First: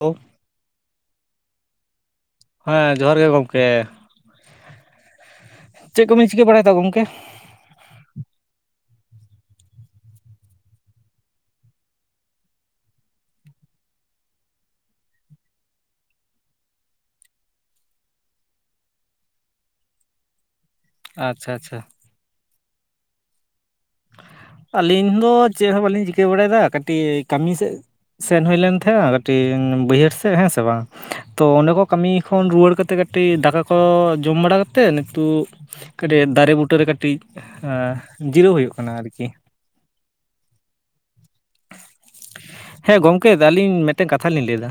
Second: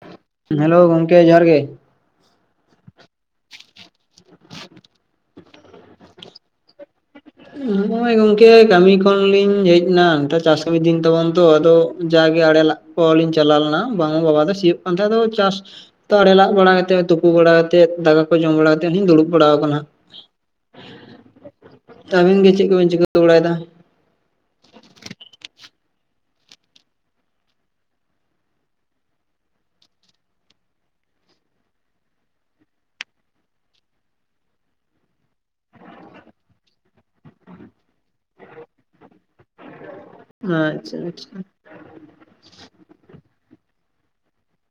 ᱳᱵ hello ᱜᱚᱝᱠᱮ ᱡᱚᱦᱟᱨ ᱜᱮ᱾ ᱦᱮᱸ ᱡᱚᱦᱟᱨ ᱜᱮ ᱜᱚᱝᱠᱮ ᱪᱮᱫ ᱠᱚ ᱵᱤᱱ ᱪᱤᱠᱟᱹ ᱵᱟᱲᱟᱭ ᱫᱟ ᱜᱚᱝᱠᱮ ᱱᱚᱜᱼᱚᱭ ᱜᱚᱝᱠᱮ ᱠᱟᱹᱢᱤ ᱠᱷᱚᱱ ᱞᱤᱧ ᱦᱮᱡ ᱮᱱᱟ ᱱᱮᱛᱟᱨ ᱪᱟᱥ ᱠᱟᱹᱢᱤᱫᱤᱱ ᱛᱟᱵᱚᱱ ᱛᱚ ᱟᱫᱚ ᱡᱟᱜᱮ ᱟᱲᱮ ᱞᱟᱜ [unintelligible] ᱤᱧ ᱪᱟᱞᱟᱣ ᱞᱮᱱᱟ ᱵᱟᱝ ᱵᱟᱵᱟ ᱫᱚ ᱥᱤᱭᱩᱜ ᱠᱟᱱ ᱛᱮ ᱪᱟᱥ ᱛᱚ ᱟᱲᱮ ᱞᱟᱜ ᱵᱟᱲᱟ ᱠᱟᱛᱮ ᱛᱩᱯᱩ ᱵᱟᱲᱟ ᱠᱟᱛᱮᱫ ᱫᱟᱠᱟ ᱠᱚ ᱡᱚᱢ ᱵᱟᱲᱟ ᱠᱟᱛᱮᱫ ᱞᱤᱧ ᱫᱩᱲᱩᱵ ᱵᱟᱲᱟ ᱟᱠᱟᱱᱟ ᱟᱪᱪᱷᱟ ᱪᱷᱟ ᱟᱹᱵᱤᱱ ᱜᱮ ᱪᱮᱫ ᱠᱚ ᱵᱤᱱ ᱪᱤᱠᱟᱹ ᱵᱟᱲᱟᱭ ᱫᱟ ᱟᱹᱞᱤᱧ ᱫᱚ ᱪᱮᱫ ᱦᱚᱸ ᱵᱟᱹᱞᱤᱧ ᱪᱤᱠᱟᱹ ᱵᱟᱲᱟᱭ ᱫᱟ ᱠᱟᱹᱴᱤᱡ ᱠᱟᱹᱢᱤ ᱥᱮᱫ ᱥᱮᱱ ᱦᱩᱭ ᱞᱮᱱ ᱛᱟᱦᱮᱸᱜᱼᱟ ᱠᱟᱹᱴᱤᱡ ᱵᱟᱹᱭᱦᱟᱹᱲ ᱥᱮᱫ ᱦᱮᱸ ᱥᱮ ᱵᱟᱝ ᱛᱚ ᱚᱸᱰᱮ ᱠᱚ ᱠᱟᱹᱢᱤ ᱠᱷᱚᱱ ᱨᱩᱣᱟᱹᱲ ᱠᱟᱛᱮᱫ ᱠᱟᱹᱴᱤᱡ ᱫᱟᱠᱟ ᱠᱚ ᱡᱚᱢ ᱵᱟᱲᱟ ᱠᱟᱛᱮᱫ ᱱᱤᱛᱩᱜ ᱠᱟᱹᱴᱤᱡ ᱫᱟᱨᱮ ᱵᱩᱴᱟᱹᱨᱮ ᱠᱟᱹᱴᱤᱡ ᱡᱤᱨᱟᱹᱣ ᱦᱩᱭᱩᱜ ᱠᱟᱱᱟ ᱟᱨᱠᱤ ᱟᱪᱪᱷᱟ ᱟᱪᱪᱷᱟ ᱦᱮᱸ ᱜᱚᱝᱠᱮ ᱟᱹᱞᱤᱧ ᱢᱤᱫ ᱴᱮᱱ ᱠᱟᱛᱷᱟ ᱞᱤᱧ ᱞᱟᱹᱭ ᱫᱟ